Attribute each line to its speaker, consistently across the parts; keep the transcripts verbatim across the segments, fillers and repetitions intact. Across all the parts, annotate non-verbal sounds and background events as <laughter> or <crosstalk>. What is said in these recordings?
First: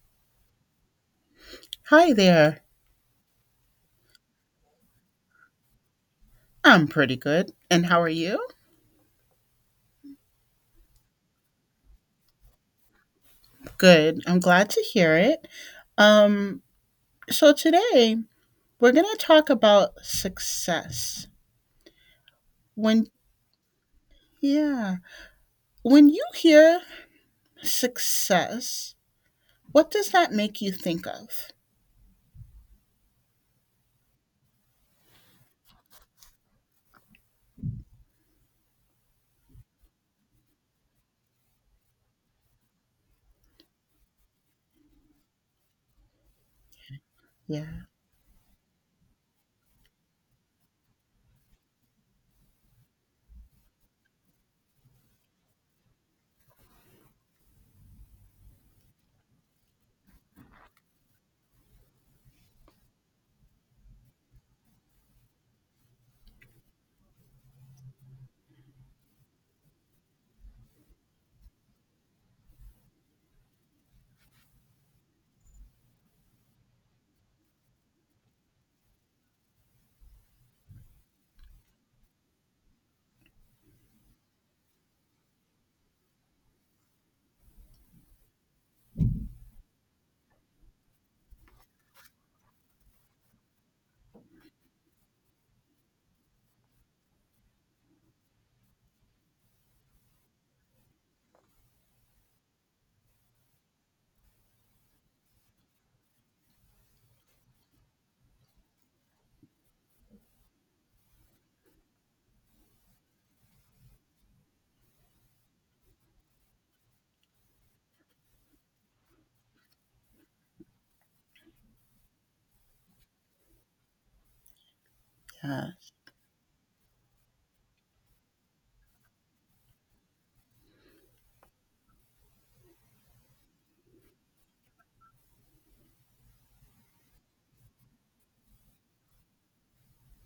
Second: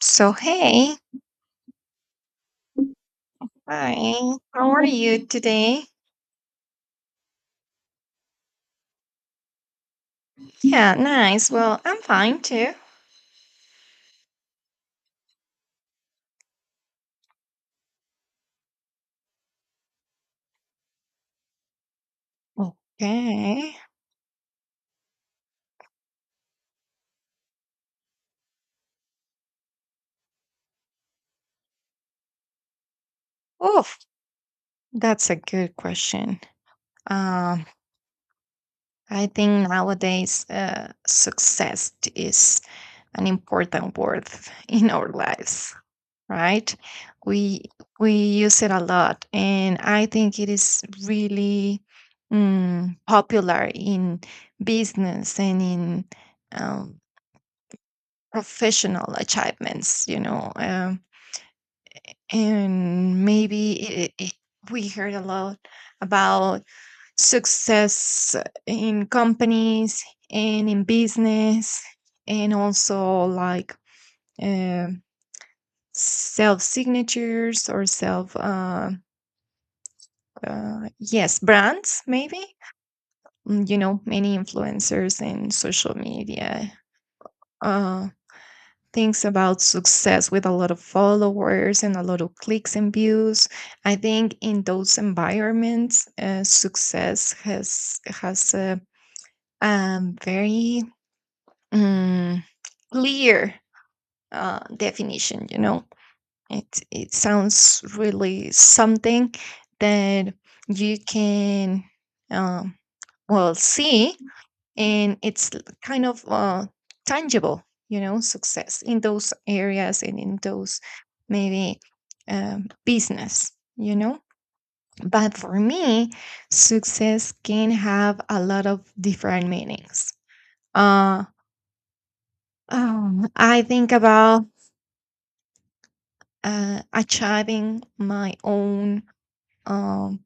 Speaker 1: So, hey,
Speaker 2: Hi there.
Speaker 1: hi, how are you today?
Speaker 2: I'm pretty good. And how are you?
Speaker 1: Yeah, nice. Well, I'm fine too.
Speaker 2: Good. I'm glad to hear it. Um, so today we're going to talk about success. When
Speaker 1: Okay.
Speaker 2: yeah, when you hear success, what does that make you think of?
Speaker 1: Oof, that's a good question. Um, I think nowadays, uh, success is an important word <laughs> in our lives, right? We
Speaker 2: Yeah.
Speaker 1: we use it a lot, and I think it is really mm, popular in business and in um, professional achievements you know um, and maybe it, it, we heard a lot about success in companies and in business, and also like um self signatures, or self uh, uh, yes, brands maybe. Mm, you know many influencers in social media Uh, thinks about success with a lot of followers and a lot of clicks and views. I think in those environments, uh, success has has a um, very um, clear uh, definition. You know, it it sounds really something that you can, um, well, see, and it's l- kind of uh, tangible, you know, success in those areas, and in those maybe um, business, you know. But for
Speaker 2: Yeah.
Speaker 1: me success can have a lot of different meanings. uh, um, I think about uh, achieving my own um,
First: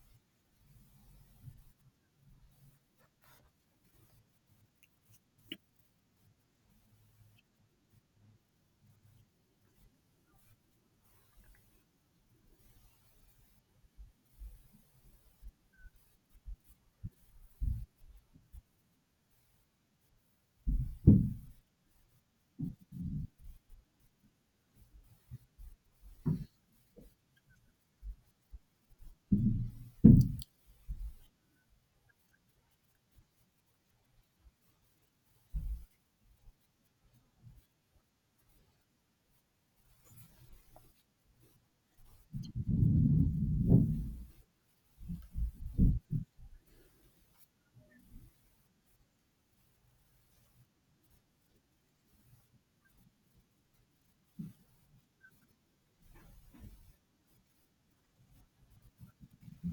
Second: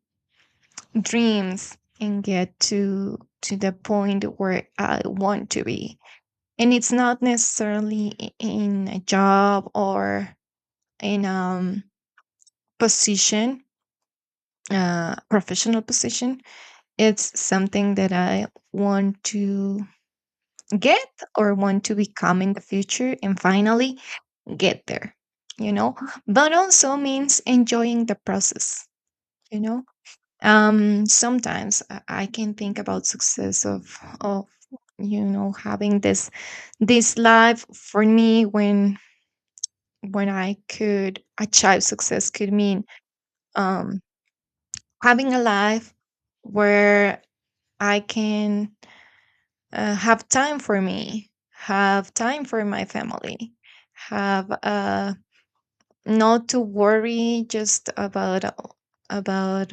Speaker 1: dreams and get to to the point where I want to be, and it's not necessarily i- in a job, or in um position, uh professional position. It's something that I want to get or want to become in the future and finally get there, you know. But also means enjoying the process, you know. Um sometimes i I can think about success of of you know having this this life for me, when when I could achieve success, could mean um, having a life where I can uh, have time for me, have time for my family, have, uh, not to worry just about about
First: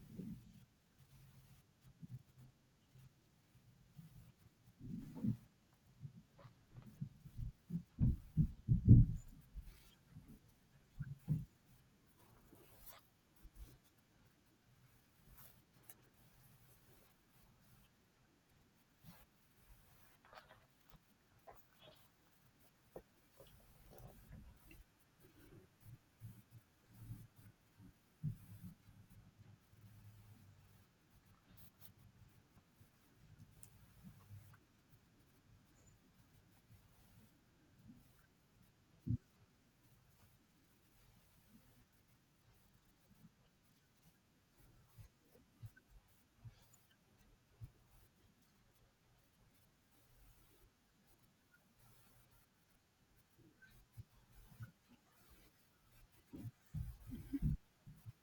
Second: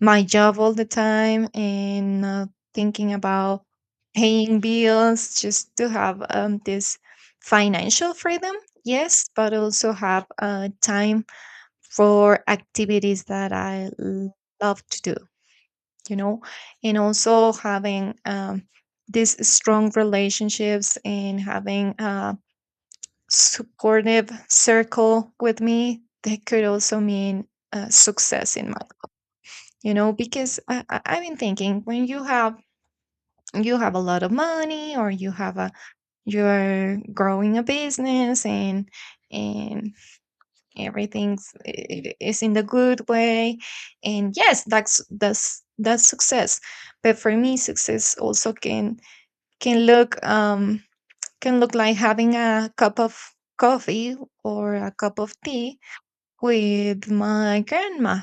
Speaker 1: my job all the time, and not thinking about paying bills, just to have um, this financial freedom, yes, but also have uh, time for activities that I l- love to do, you know, and also having um, these strong relationships and having a supportive circle with me, that could also mean uh, success in my life, you know, because I, I, I've been thinking, when you have you have a lot of money, or you have a you're growing a business, and and everything's, it is in the good way, and yes, that's that's that's success. But for me success also can can look um can look like having a cup of coffee or a cup of tea with my grandma,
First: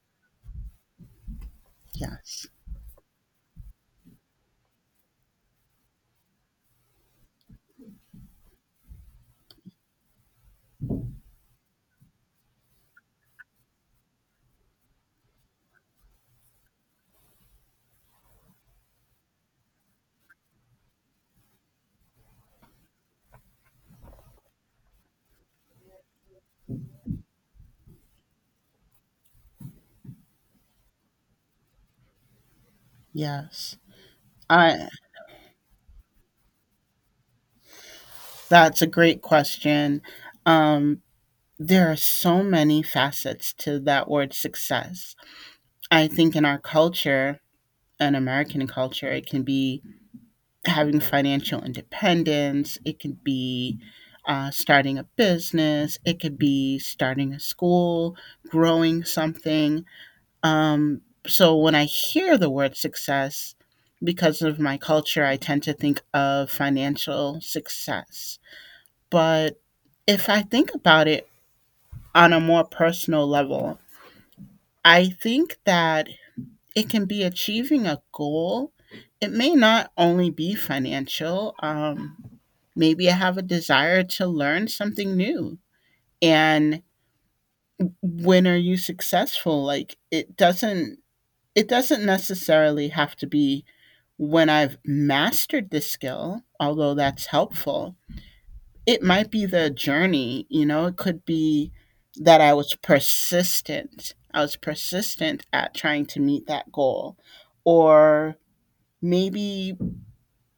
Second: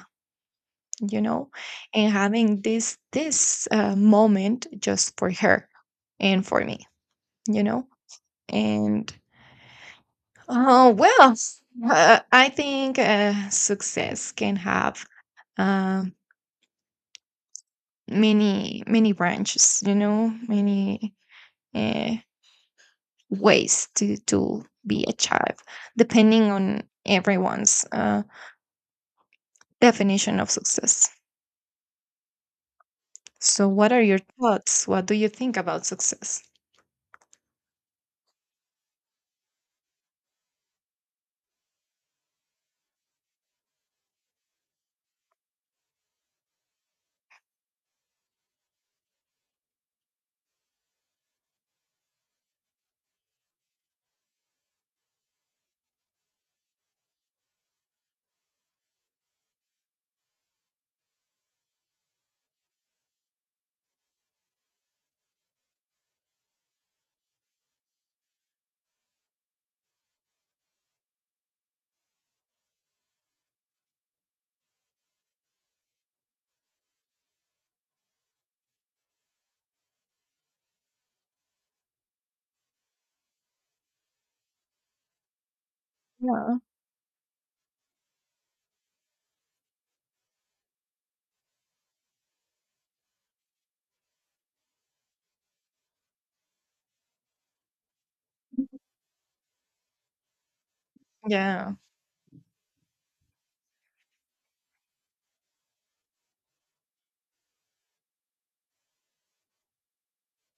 Speaker 1: you know. And
Speaker 2: Yes.
Speaker 1: having this this uh, moment just for her and for me, you know. And, oh well, uh, I think uh, success can have uh, many many branches, you know, many uh, ways to to be a child, depending on everyone's uh, definition of success. So
Speaker 2: Yes.
Speaker 1: what are your
Speaker 2: I
Speaker 1: thoughts? What do you think about success?
Speaker 2: that's a great question. Um there are so many facets to that word success. I think in our culture, an American culture, it can be having financial independence. It could be uh, starting a business. It could be starting a school, growing something. Um, so when I hear the word success, because of my culture, I tend to think of financial success. But if I think about it on a more personal level, I think that it can be achieving a goal. It may not only be financial. Um, maybe I have a desire to learn something new.
Speaker 1: Yeah,
Speaker 2: And when are you successful? Like it doesn't it doesn't necessarily have to be when I've mastered the skill, although that's helpful. It might be the journey, you know, it could be
Speaker 1: yeah,
Speaker 2: that I was persistent. I was persistent at trying to meet that goal, or maybe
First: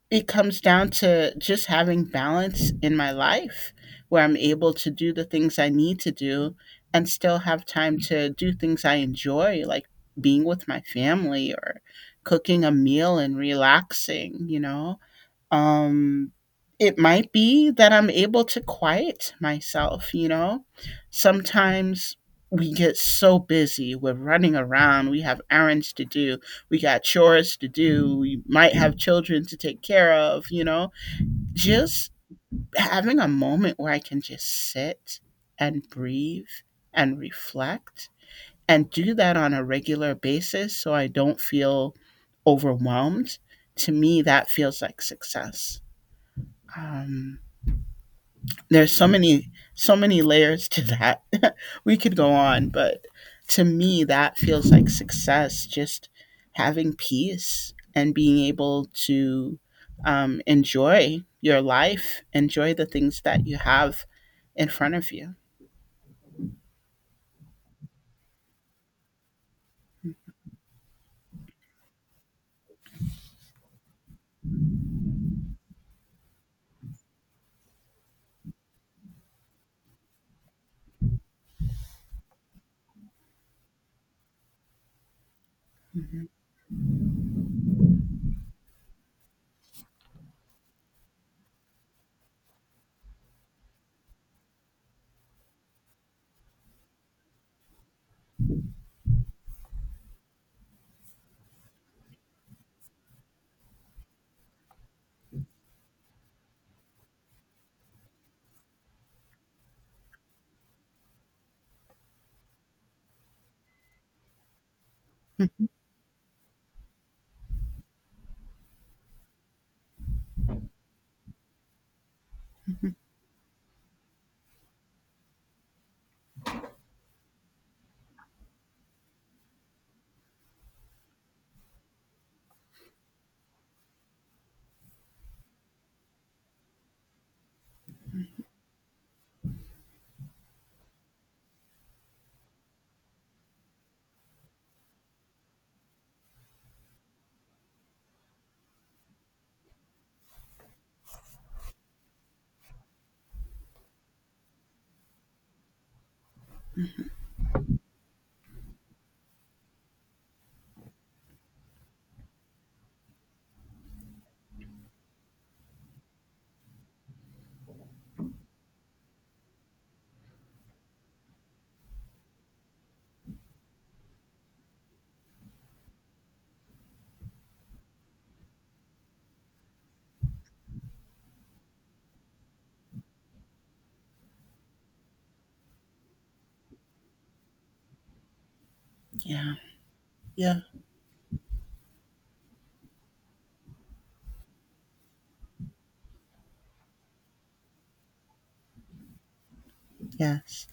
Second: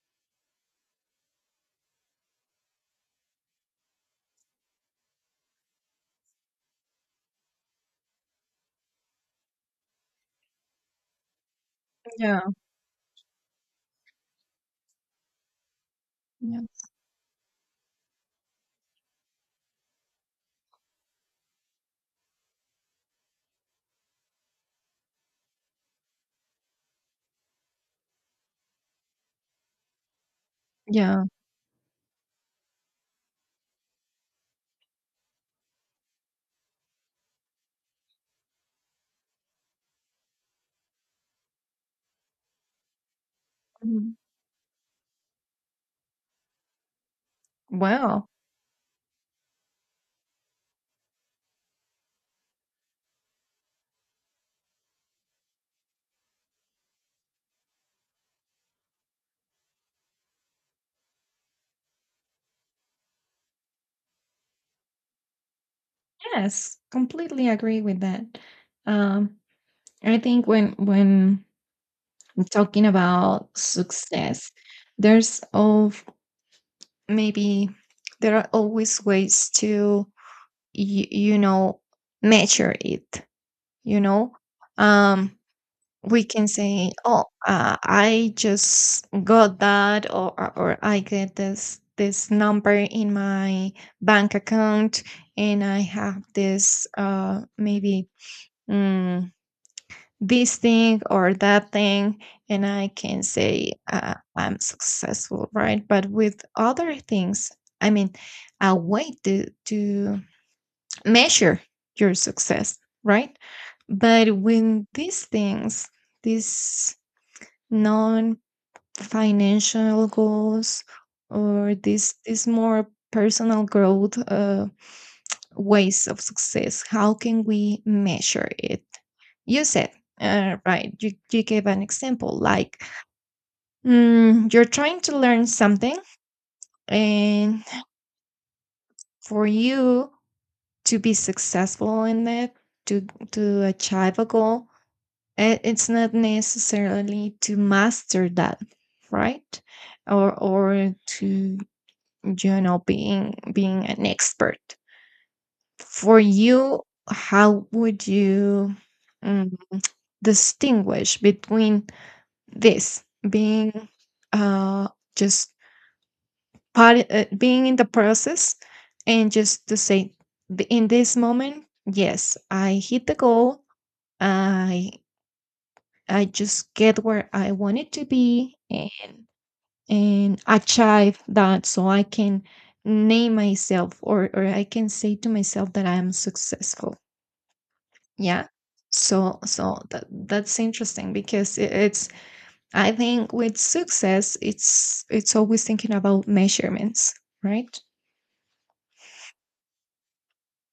Speaker 2: it comes down to just having balance in my life where I'm able to do the things I need to do and still have time to do things I enjoy, like being with my family or
Speaker 1: yeah,
Speaker 2: cooking a meal and relaxing, you know? um
Speaker 1: yeah,
Speaker 2: it might be that I'm able to quiet myself, you know. Sometimes we get so busy, we're running around, we have errands to do, we got chores to do, we might have children to take care of, you know.
Speaker 1: yeah.
Speaker 2: Just having a moment where I can just sit and breathe and reflect and do that on a regular basis so I don't feel overwhelmed, to
Speaker 1: Mhm.
Speaker 2: me that feels like success. um,
Speaker 1: Well,
Speaker 2: there's so many so many layers to that. <laughs> We could go on, but to me that feels like success. Just having peace and being able to um, enjoy your life, enjoy the things that you have in front of you.
Speaker 1: yes, completely agree with that. um I think when when I'm talking about success, there's all, maybe there are always ways to, y- you know, measure it, you know. um we
Speaker 2: Mhm.
Speaker 1: can say, oh, uh, I just got that, or or or I get this this number in my bank account, and I have this uh maybe, mm, this thing or that thing, and I can say, uh, I'm successful, right? But with other things, I mean, a way to to measure your success, right? But when these things, these financial goals, or this this more
Speaker 2: <laughs>
Speaker 1: personal growth, uh, ways of success, how can we measure it? You said, uh, right, you, you gave an example like, mm, you're trying to learn something, and for you to be successful in it, to to achieve a goal, i- it's not necessarily to master that, right? Or or to, you know, being being an expert. For you, how would you, mm, distinguish between this being, uh just part, uh, being in the process, and just to say, "Th- in this moment, yes, I hit the goal, i I just get where I wanted to be, and and achieve that, so I can name myself, or or I can say to myself that I am successful." Yeah. So
Speaker 2: Yeah,
Speaker 1: so that that's
Speaker 2: yeah,
Speaker 1: interesting, because it, it's, I think with success it's it's always thinking about measurements, right?
Speaker 2: yes.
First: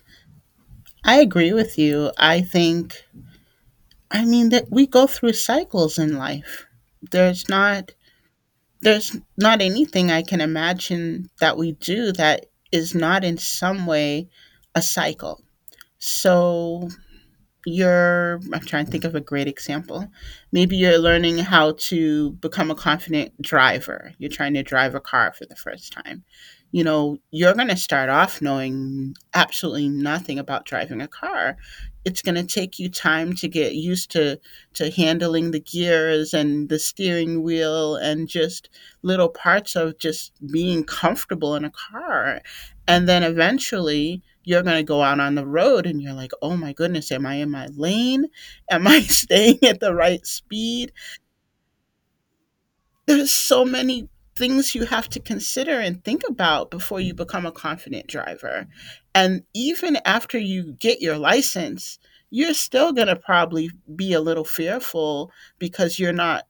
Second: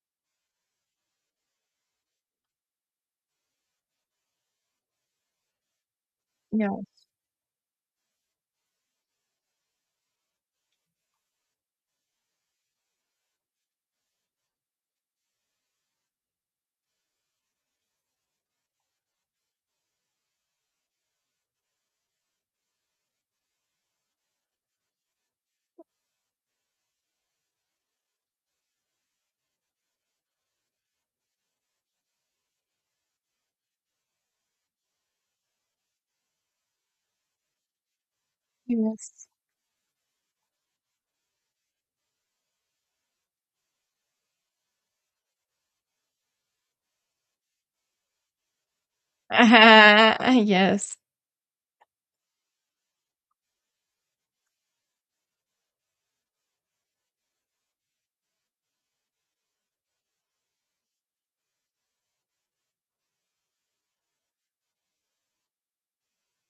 Speaker 2: I agree with you. I think, I mean, that we go through cycles in life.
Speaker 1: Yeah.
Speaker 2: There's not There's not anything I can imagine that we do that is not in some way a cycle. So you're I'm trying to think of a great example. Maybe you're learning how to become a confident driver, you're trying to drive a car for the first time. You know, you're going to start off knowing absolutely nothing about driving a car. It's going to take you time to get used to to handling the gears and the steering wheel, and just little
Speaker 1: Yes.
Speaker 2: parts of just being comfortable in a car. And then eventually you're going to go out on the road and you're like, oh my goodness, am I in my lane? Am I <laughs>
Speaker 1: <laughs>
Speaker 2: staying at the right
Speaker 1: uh
Speaker 2: speed?
Speaker 1: Yes.
Speaker 2: There's so many things you have to consider and think about before you become a confident driver. And even after you get your license, you're still going to probably be a little fearful because you're not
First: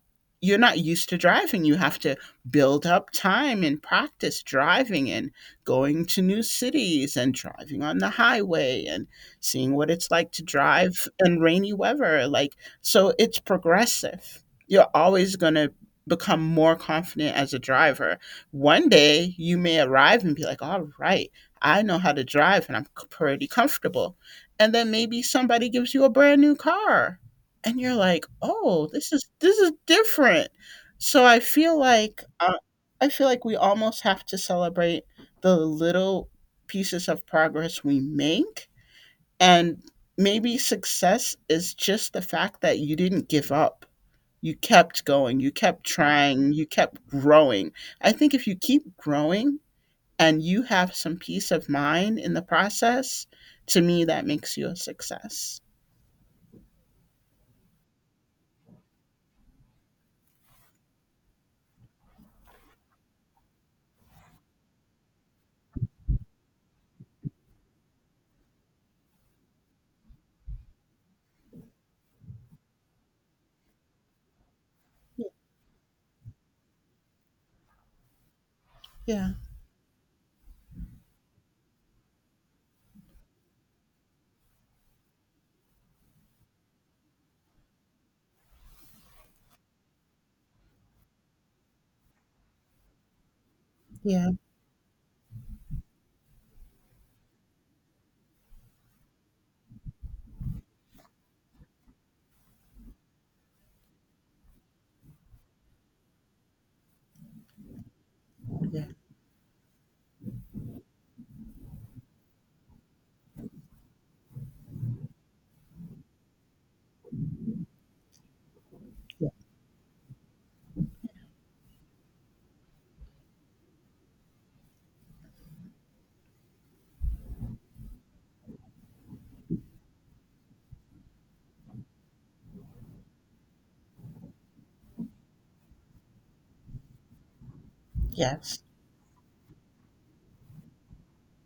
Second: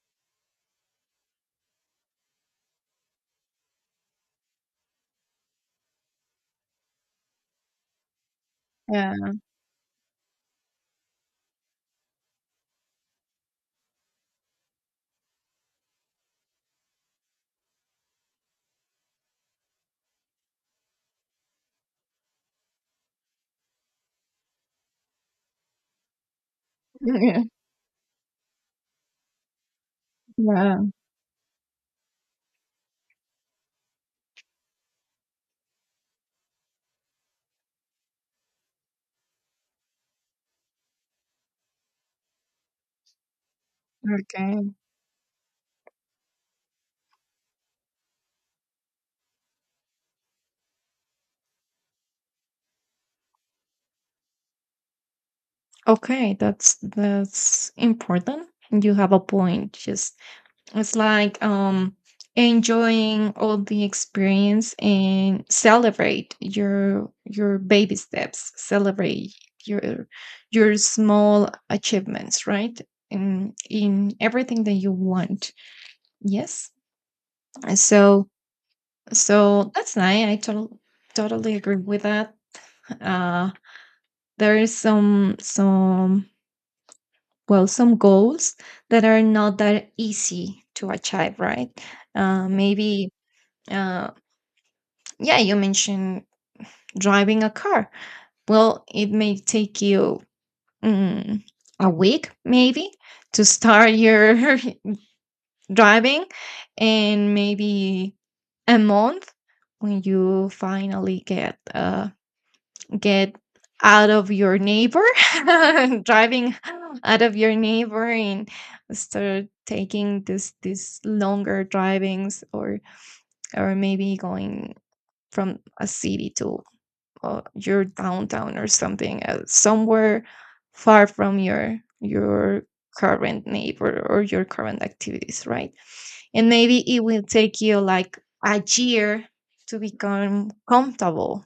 Speaker 2: you're not used to driving. You have to build up time and practice driving and going to new cities and driving on the highway and
Speaker 1: Yeah.
Speaker 2: seeing what it's like to drive in rainy weather. Like, so it's progressive. You're always going to become more confident as a driver. One day you may arrive and be like, all right, I know how to drive and I'm pretty comfortable. And then maybe somebody gives you a brand new car
Speaker 1: <laughs>
Speaker 2: and you're like, oh, this is this is different.
Speaker 1: Yeah. Yeah.
Speaker 2: So I feel like uh, I feel like we almost have to celebrate the little pieces of progress we make, and maybe success is just the fact that you didn't give up, you
Speaker 1: Okay.
Speaker 2: kept going, you kept trying, you kept growing. I think if you keep growing and you have some peace of mind in the process, to me, that makes you a success.
Speaker 1: Okay, that's that's important. You have a point. Just, it's like, um enjoying all the experience, and celebrate your your baby steps, celebrate your your small achievements, right? In in everything that you want. Yes. And, So
Speaker 2: Yeah,
Speaker 1: so that's nice. I total, totally agree with that. Uh there is some some well, some goals that are not that easy to achieve, right? Uh maybe, uh
Speaker 2: yeah,
Speaker 1: yeah, you mentioned driving a car. Well, it may take you, mm, a week maybe, to start your <laughs> driving, and maybe a
Speaker 2: yeah,
Speaker 1: month when you finally get uh, get out of your neighbor, <laughs> driving out of your neighbor, and
Speaker 2: yeah.
Speaker 1: start taking this these longer drivings, or or maybe going from a city to, uh, your downtown or something, uh, somewhere far from your your current neighbor or your current activities, right? And maybe it will take you like
Speaker 2: Yes,
Speaker 1: a year to become comfortable,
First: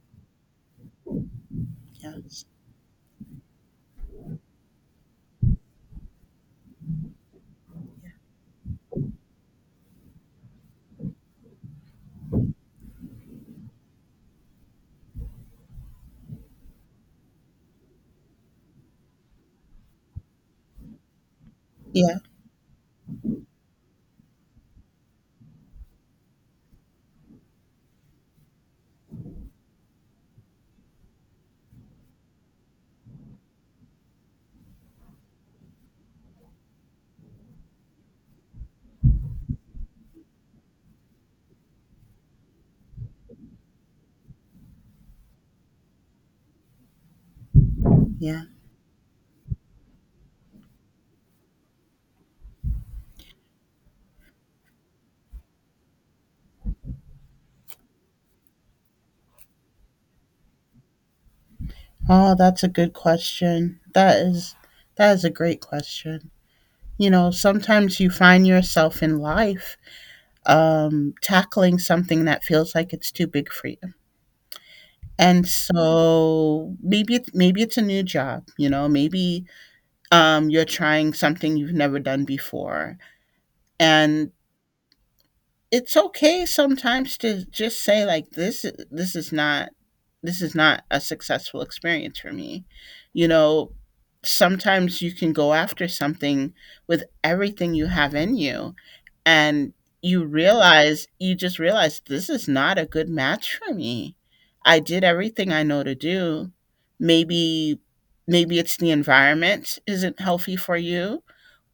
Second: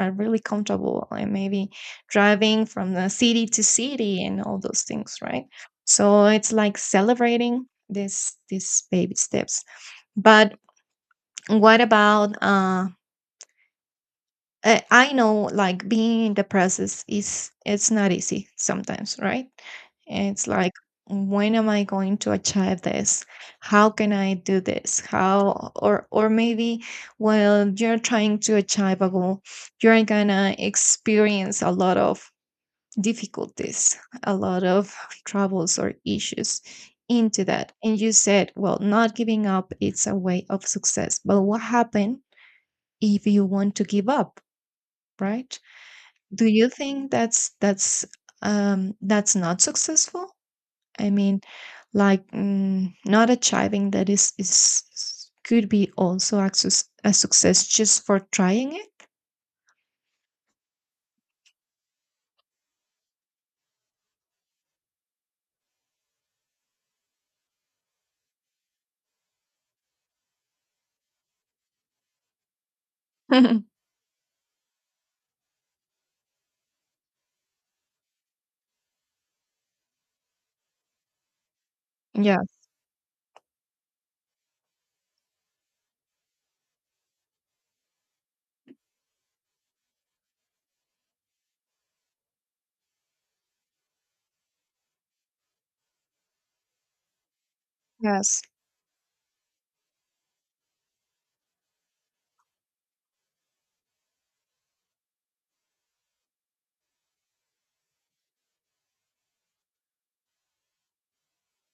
Speaker 1: uh, really comfortable, and maybe
Speaker 2: yes,
Speaker 1: driving from the city to city and all those things, right? So it's like celebrating this these baby steps. But what about, uh uh, I know, like, being in the process, is it's not easy sometimes, right? It's like, when am I
Speaker 2: yeah,
Speaker 1: going to achieve this? How can I do this? How or or maybe while you're trying to achieve a goal, you're gonna experience a lot of difficulties, a lot of troubles or issues into that. And you said, well, not giving up, it's a way of success. But what happened if you want to give up, right? Do you think that's that's
Speaker 2: yeah.
Speaker 1: um that's not successful? I mean, like, mm, not achieving that is is is- could be also a, suc- a success just for trying it.
Speaker 2: Oh, that's a good question. That is, that is a great question. You know, sometimes you find yourself in life um, tackling something that feels like it's too big for
Speaker 1: <laughs>
Speaker 2: you. And so maybe it, maybe it's a new job, you know. Maybe um, you're trying something you've never done
Speaker 1: Yes.
Speaker 2: before. And it's okay sometimes to just say, like, this this is not this is not a successful experience for me, you know. Sometimes you can go after something with everything you have in
Speaker 1: Yes.
Speaker 2: you, and you realize you just realize this is not a good match for me. I did everything I know to do. Maybe maybe it's the environment isn't healthy for you,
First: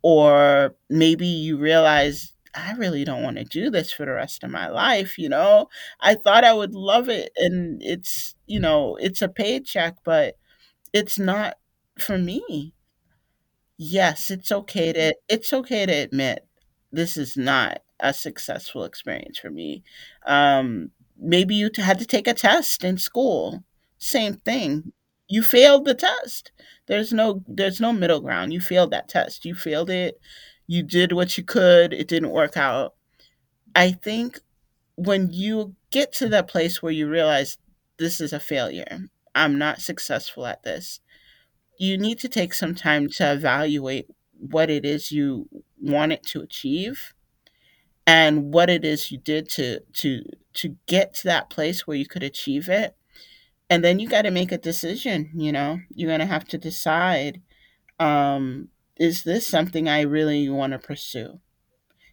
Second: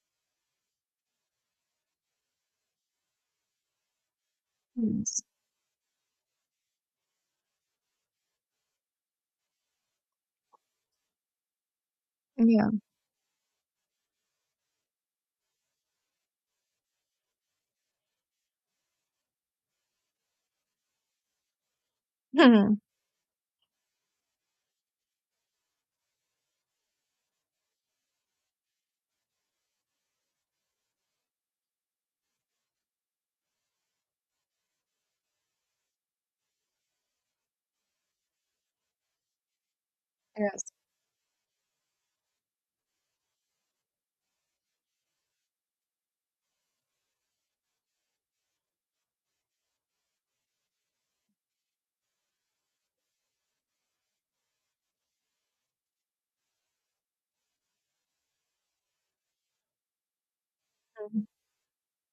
Speaker 2: or maybe you realize I really don't want to do this for the rest of my life,
Speaker 1: Yes.
Speaker 2: you know? I thought I would love it and it's, you know, it's a paycheck, but it's not for
Speaker 1: Yeah.
Speaker 2: me. Yes, it's okay to it's okay to admit this is not a successful experience for me. Um, maybe you t- had to take a
Speaker 1: <laughs> Mhm.
Speaker 2: test in school. Same thing. You failed the test. There's no there's no middle ground. You failed that test. You failed it. You did what you could. It didn't work out. I think when you get to that place where you realize this is a failure, I'm not successful at
Speaker 1: Yes.
Speaker 2: this, you need to take some time to evaluate what it is you wanted to achieve and what it is you did to to to get to that place where you could achieve it. And then you got to make a decision, you know, you're going to have to decide um is this something I really want to
Speaker 1: Mhm.
Speaker 2: pursue.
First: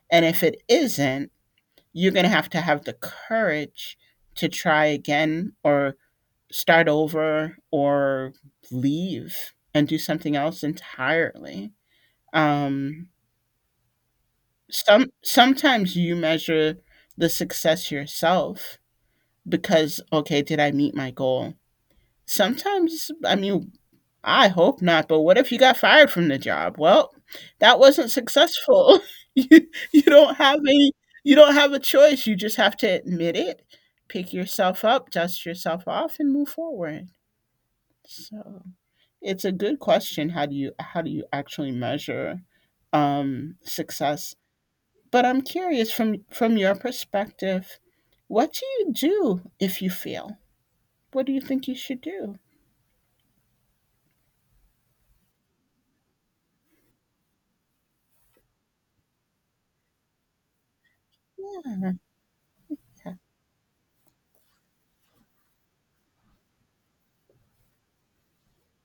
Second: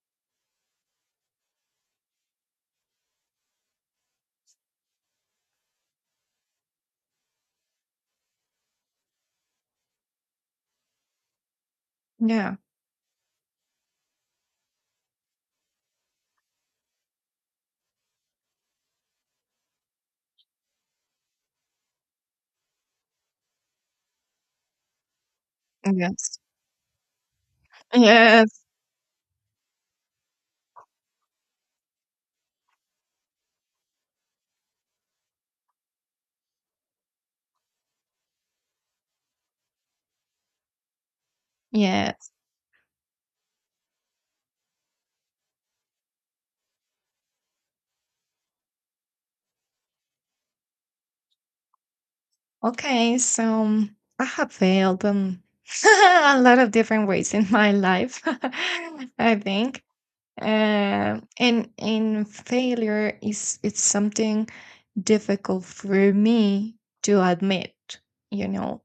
Speaker 2: And if it isn't, you're going to have to have the courage to try again or start over or leave and do something else entirely.
Speaker 1: Yeah.
Speaker 2: Um, some sometimes you measure the success yourself, because okay, did I meet my goal? Sometimes, I mean, I hope not, but what if you got fired from the
Speaker 1: Yes.
Speaker 2: job? Well, that wasn't
Speaker 1: Yes.
Speaker 2: successful. <laughs> You you don't have any, you don't have a choice. You just have to admit it, pick yourself up, dust yourself off and move forward. So, it's a good question. How do you how do you actually
Speaker 1: Yes.
Speaker 2: measure um success. But I'm curious, from from your perspective, what do you do if you fail? What do you think you should do?
Speaker 1: Okay. So um, I have failed, um, <laughs> a lot of different ways in my life, <laughs> I think. uh, and and failure is it's something difficult for me to admit, you know.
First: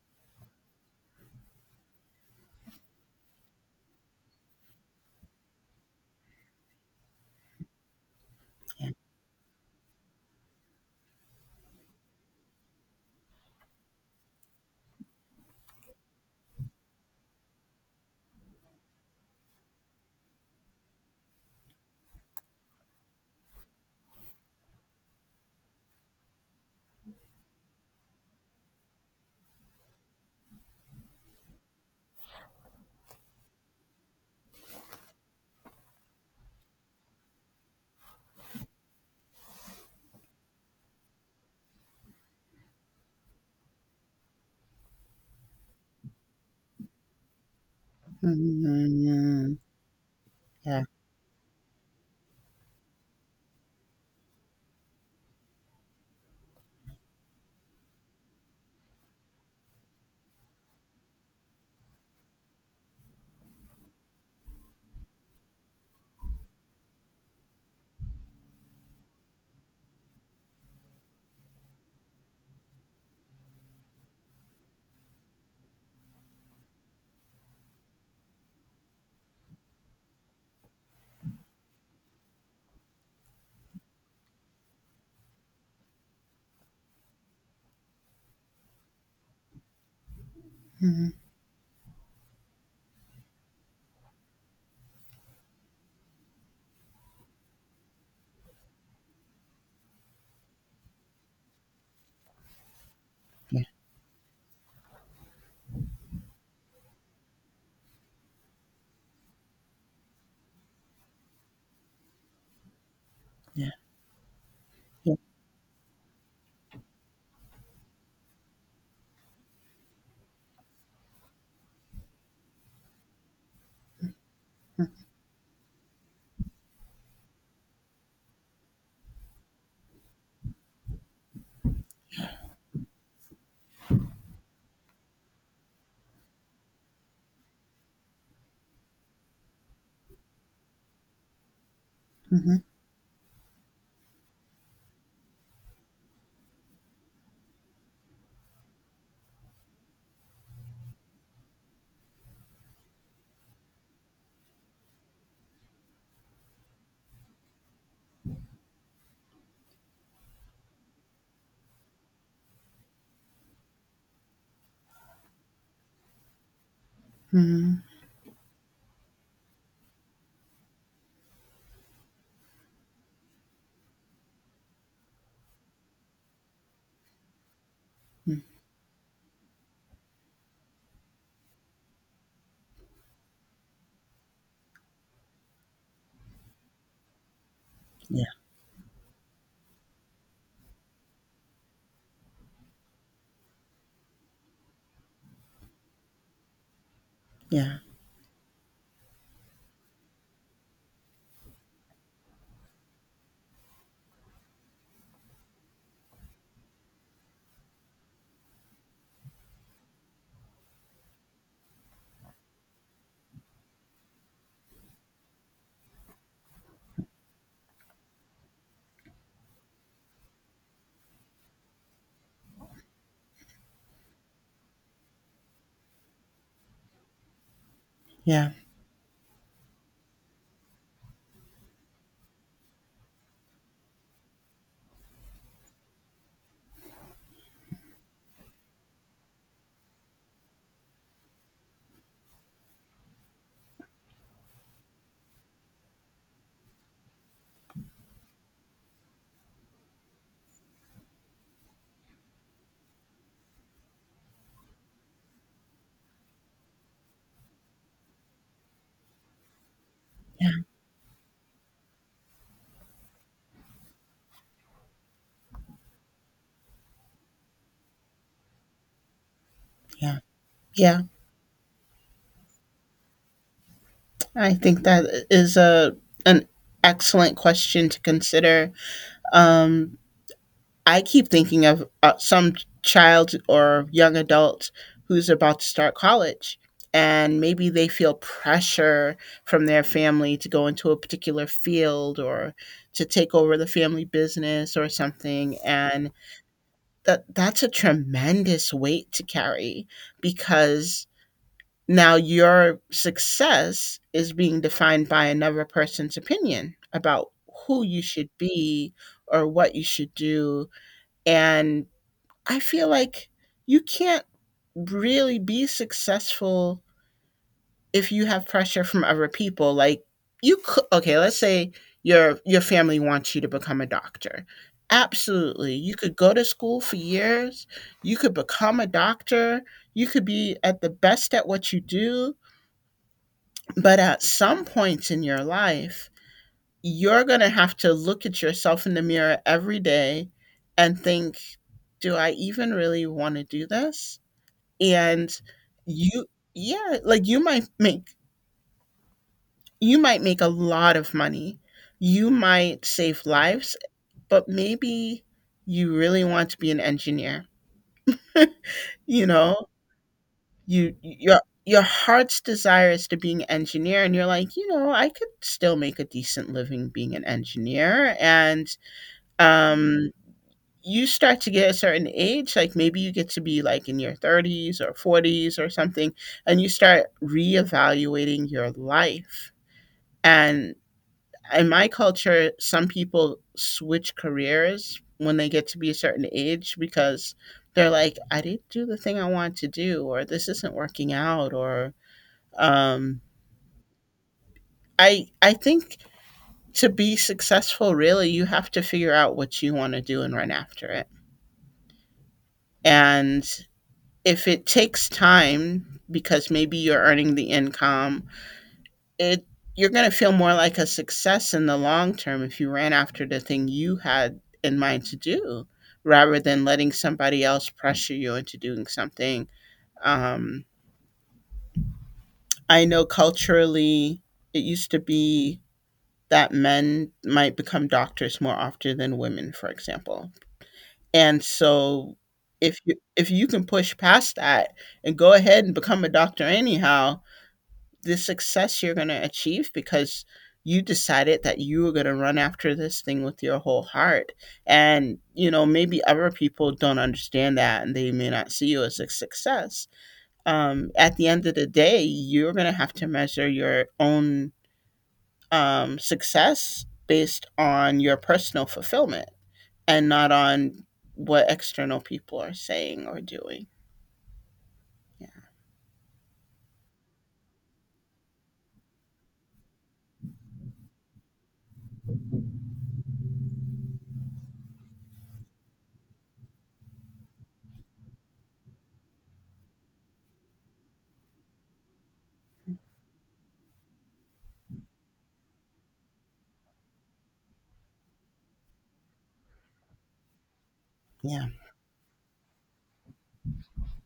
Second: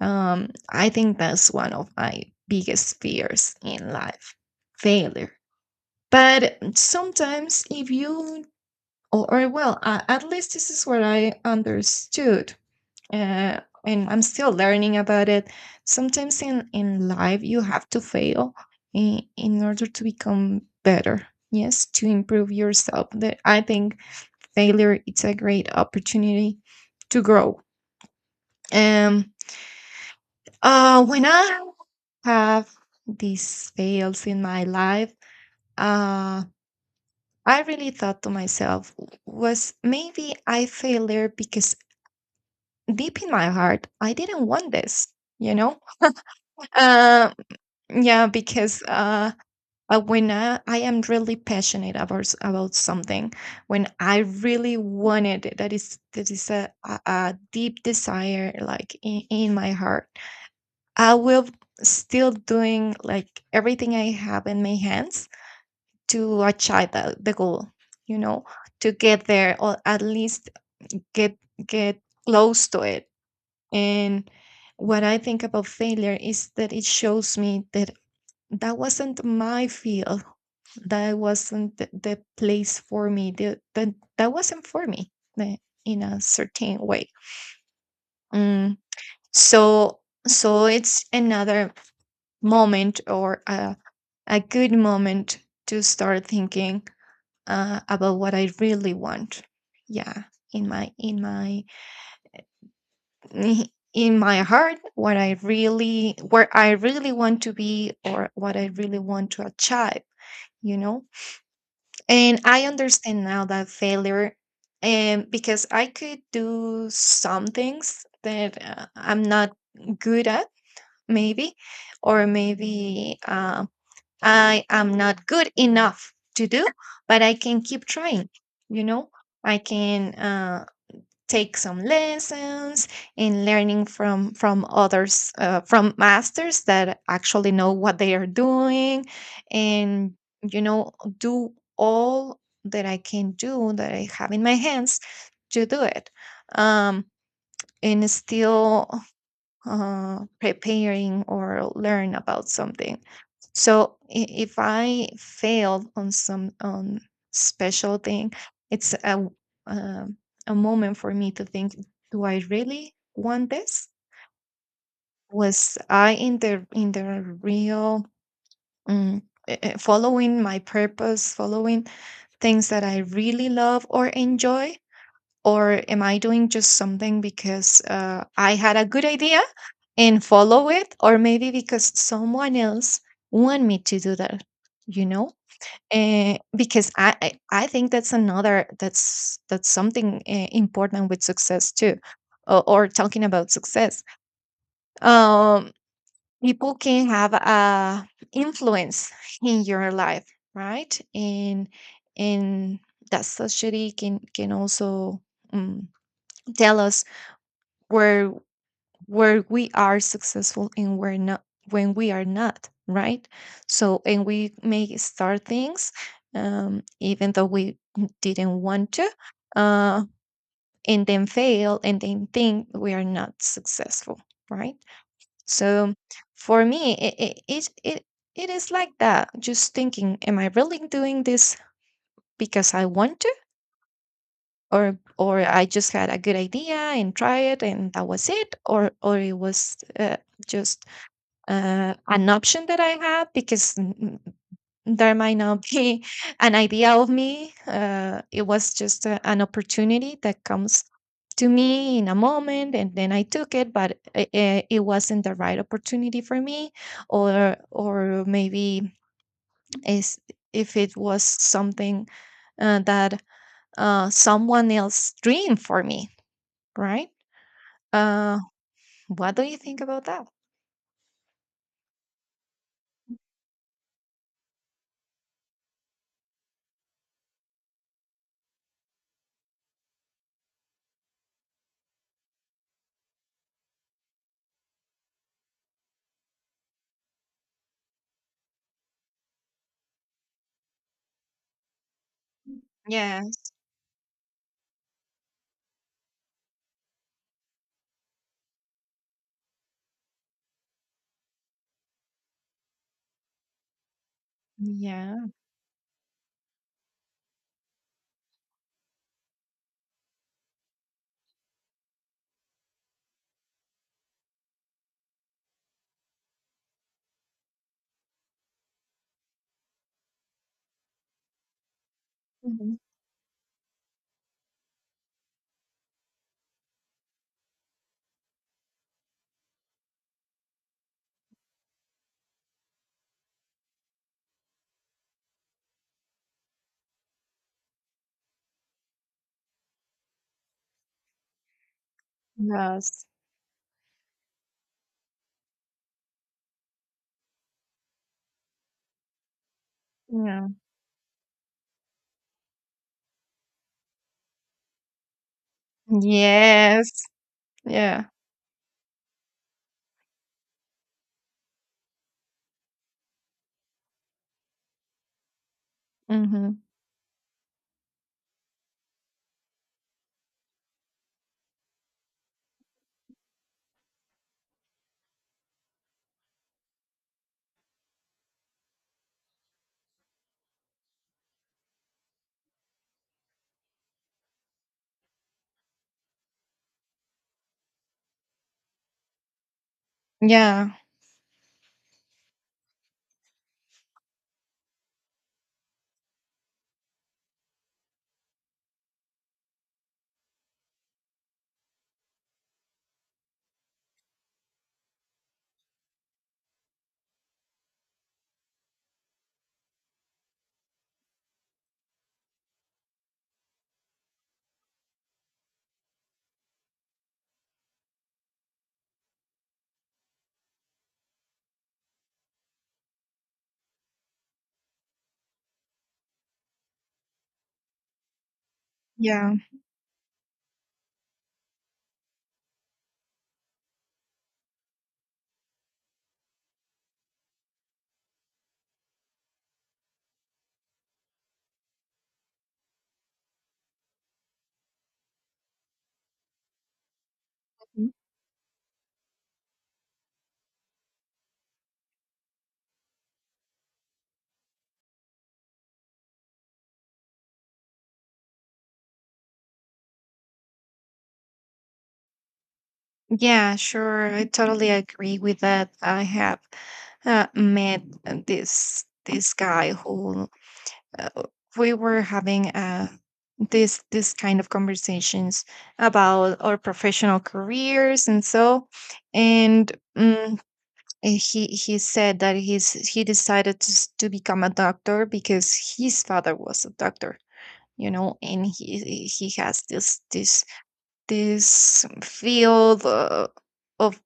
Speaker 1: um, I think that's one of my biggest fears in life, failure. But sometimes if you, or, or well, uh, at least this is what I understood, uh, and I'm still learning about it. Sometimes in in life you have to fail in, in order to become better. Yes, to improve yourself. That I think failure, it's a great opportunity to grow. Um. Uh. When I have these fails in my life, uh, I really thought to myself, was, maybe I failed there because deep in my heart I didn't want this. You know, uh, yeah, because, uh,
Speaker 2: Mm,
Speaker 1: uh, when I, I
Speaker 2: yeah.
Speaker 1: am really passionate about s- about something, when I really wanted it, that is that is a, a a deep desire, like in, in my heart, I will still doing like everything I have in my hands to achieve the, the goal, you know, to get there, or at least get get close to it. And what I think about failure is that it shows me that that wasn't my field. That wasn't the, the place for me. The, the, that wasn't for me the- in a certain way. Mm, So, so it's
Speaker 2: Mhm.
Speaker 1: another moment, or a, a good moment to start thinking uh, about what I really want. Yeah, in my in my
Speaker 2: Yeah.
Speaker 1: <laughs> in my heart, what I really, where I really want to be, or what I really want to achieve. You know. And I understand now that
Speaker 2: Yeah.
Speaker 1: failure,
Speaker 2: Yeah.
Speaker 1: and because I could do some things that uh, I'm not good at, maybe, or maybe uh, I am not good enough to do, but I can keep trying. You know, I can. Uh, take some lessons in learning from from others, uh, from masters that actually know what they are doing, and, you know, do all that I can do, that I have in my hands to do it, um and still uh, preparing or learn about something. So i- if I failed on some, on special thing, it's a w- um a moment for me to think: Do I really want this? Was I in the in the real, mm, eh, eh, following my purpose, following things that I really love or enjoy? Or am I doing just something because uh,
Speaker 2: Mm,
Speaker 1: I had a good idea and follow it, or maybe because someone else want me to do that, you know? Uh, because I, I I think that's
Speaker 2: yeah.
Speaker 1: another that's that's something uh, important with success too, or, or talking about success. Um, People can have
Speaker 2: Yeah.
Speaker 1: a influence in your life, right? And and that society can can also um, tell us where where we are successful and we're not when we are not, right? So and we may start things, um, even though we didn't want to, uh, and then fail and then think we are not successful, right? So for me it it, it, it it
Speaker 2: Yeah.
Speaker 1: is like that, just thinking, am I really doing this because I want to, or or I just had a good idea and try it and that was it? Or or it was uh, just uh, an option that I have because n- n- there might not be <laughs> an idea of me. Uh, it was just a, an opportunity that comes to me in a moment, and then I took it, but it, it wasn't the right opportunity for me, or or maybe is,
Speaker 2: Yeah.
Speaker 1: if it was something uh, that uh, someone else dreamed for me, right? Uh, what do you think about
Speaker 2: Yeah.
Speaker 1: that?
Speaker 2: Yeah. I think that is a an excellent question to consider. Um, I keep thinking of uh, some child or young adult who's about to start college, and maybe they feel pressure from their family to go into a particular field or to take
Speaker 1: Yes.
Speaker 2: over the family business or something. And that that's a tremendous weight to carry because now your success is being defined by
Speaker 1: Yeah.
Speaker 2: another person's opinion about who you should be or what you should do. And I feel like you can't really be successful if you have pressure from other people. Like, you could, okay, let's say your your
Speaker 1: Mhm.
Speaker 2: family wants you to become a doctor. Absolutely. You could go to school for years, you could become a doctor, you could be at the best at what you do, but at some points in your life, you're going to have to look at yourself in the mirror every day and think, do I even really
Speaker 1: Yes.
Speaker 2: want to do this? And you yeah, like you might make you might make a
Speaker 1: Yeah.
Speaker 2: lot of money, you might save lives, but maybe you really want to be an
Speaker 1: Yes.
Speaker 2: engineer.
Speaker 1: Yeah.
Speaker 2: <laughs> You know, you your your heart's desire is to be an engineer, and you're like, you know, I could still make a decent
Speaker 1: Mhm.
Speaker 2: living being an engineer. And um you start to get a certain age, like maybe you get to be like in your thirties or forties or something, and you start reevaluating your life. And in my culture, some people switch careers when they get to be a certain age because they're like, I didn't do the thing I want to do, or this
Speaker 1: Yeah.
Speaker 2: isn't working out, or um, I I think to be successful, really, you have to figure out what you want to do and run after it. And if it takes time because maybe you're earning the income, it you're going to feel more like a success in the long term if you ran after the thing you had in mind to do rather than letting somebody else pressure you into doing something. Um, I know culturally it used to be that men might become doctors more often than
Speaker 1: Yeah.
Speaker 2: women, for example. And so if you if you can push past that and go ahead and become a doctor anyhow, the success you're going to achieve because you decided that you were going to run after this thing with your whole heart. And you know maybe other people don't understand that
Speaker 1: Mhm.
Speaker 2: and they may not see you as a success. Um, at the end of the day you're going to have to measure your own um, success based on your personal fulfillment, and not on what external people are saying or
Speaker 1: Yeah,
Speaker 2: doing.
Speaker 1: sure, I totally agree
Speaker 2: Yeah,
Speaker 1: with that. I have uh, met uh, this this guy who, uh, we were having uh this this kind of conversations about our professional careers and so, and um, he he said that he's he decided to, s- to become a doctor because his father was a doctor, you know, and he he has this this
Speaker 2: yeah.
Speaker 1: this field uh, of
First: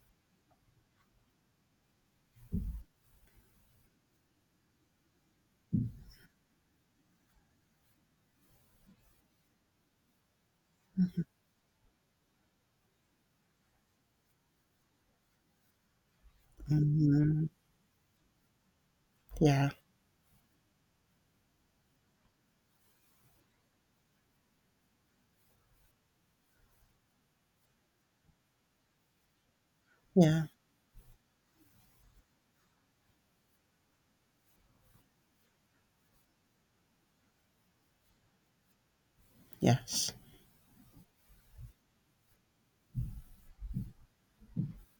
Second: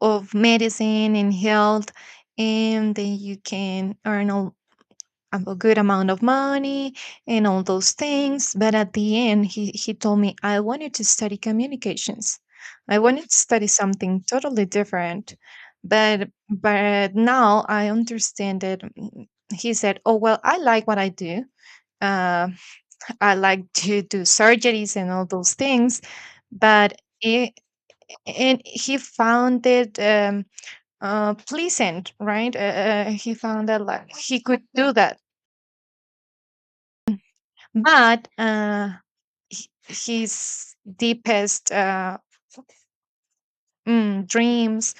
Speaker 1: of medicine and health, and then you can earn a, a good amount of money and all those things. But at the end he, he told me, I wanted to study communications, I wanted to study something totally different, but but
Speaker 2: Mhm.
Speaker 1: now I understand that, mm,
Speaker 2: Yeah,
Speaker 1: he said, oh well, I like what I do. Uh, I like to do surgeries and all those things. But it, and he found it
Speaker 2: yeah.
Speaker 1: um, uh, pleasant, right? Uh, uh, he found that like he could do that. But uh, h-
Speaker 2: Yes.
Speaker 1: his deepest uh, mm, dreams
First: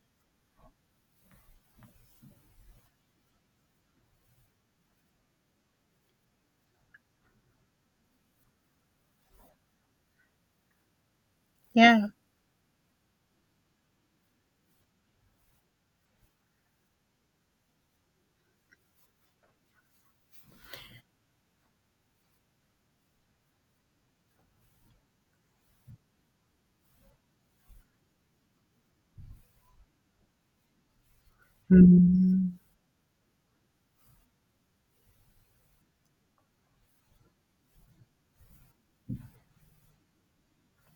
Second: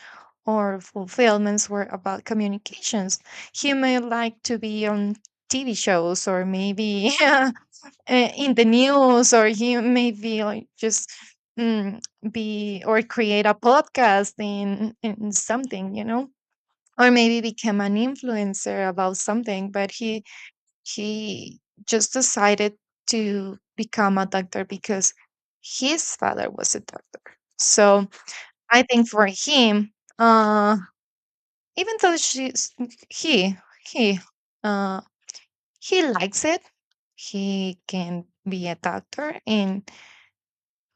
Speaker 1: or fulfillments were about communications. He may like to be on T V shows, or maybe <laughs> uh, in the news, or you maybe like just, mm,
Speaker 2: Yeah.
Speaker 1: be or create a podcast in in something, you know, or maybe become an influencer about something. But he he just decided to become a doctor because his father was a doctor. So I think for him, uh even though
Speaker 2: Mhm.
Speaker 1: she's he he uh he likes it, he can be a doctor, and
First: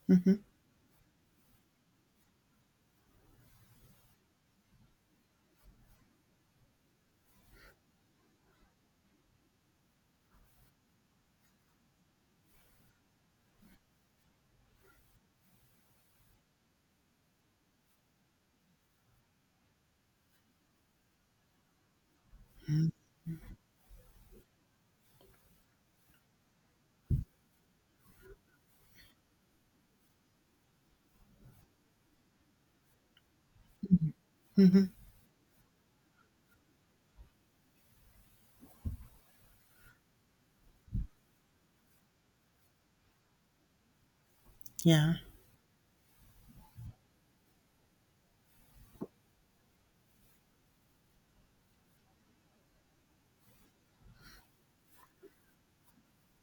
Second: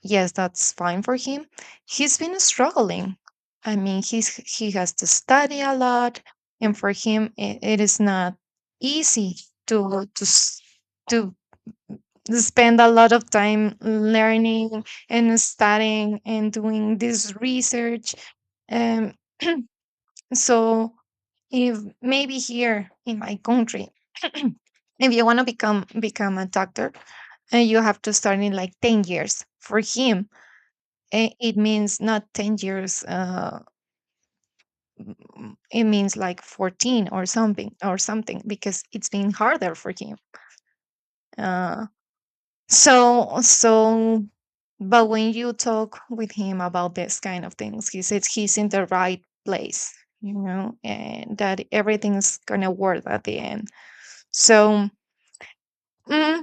Speaker 1: yes,
Speaker 2: Mhm.
Speaker 1: that's fine for him. He's been struggling. I mean, he's he has to study a lot, and for him, it, it is not easy to to s- to spend a lot of time learning and studying and doing this research. Um, so if maybe
Speaker 2: Mhm.
Speaker 1: here in my country, <clears throat> if you want to become become a doctor, and you have to start in like ten years. For him, Eh, it means not ten years, uh,
Speaker 2: Mhm.
Speaker 1: mm, it means like fourteen or something or something, because it's been harder for him. Uh, so, so, but
Speaker 2: Yeah.
Speaker 1: when you talk with him about this kind of things, he says he's in the right place, you know, and that everything's gonna work at the end. So, mm,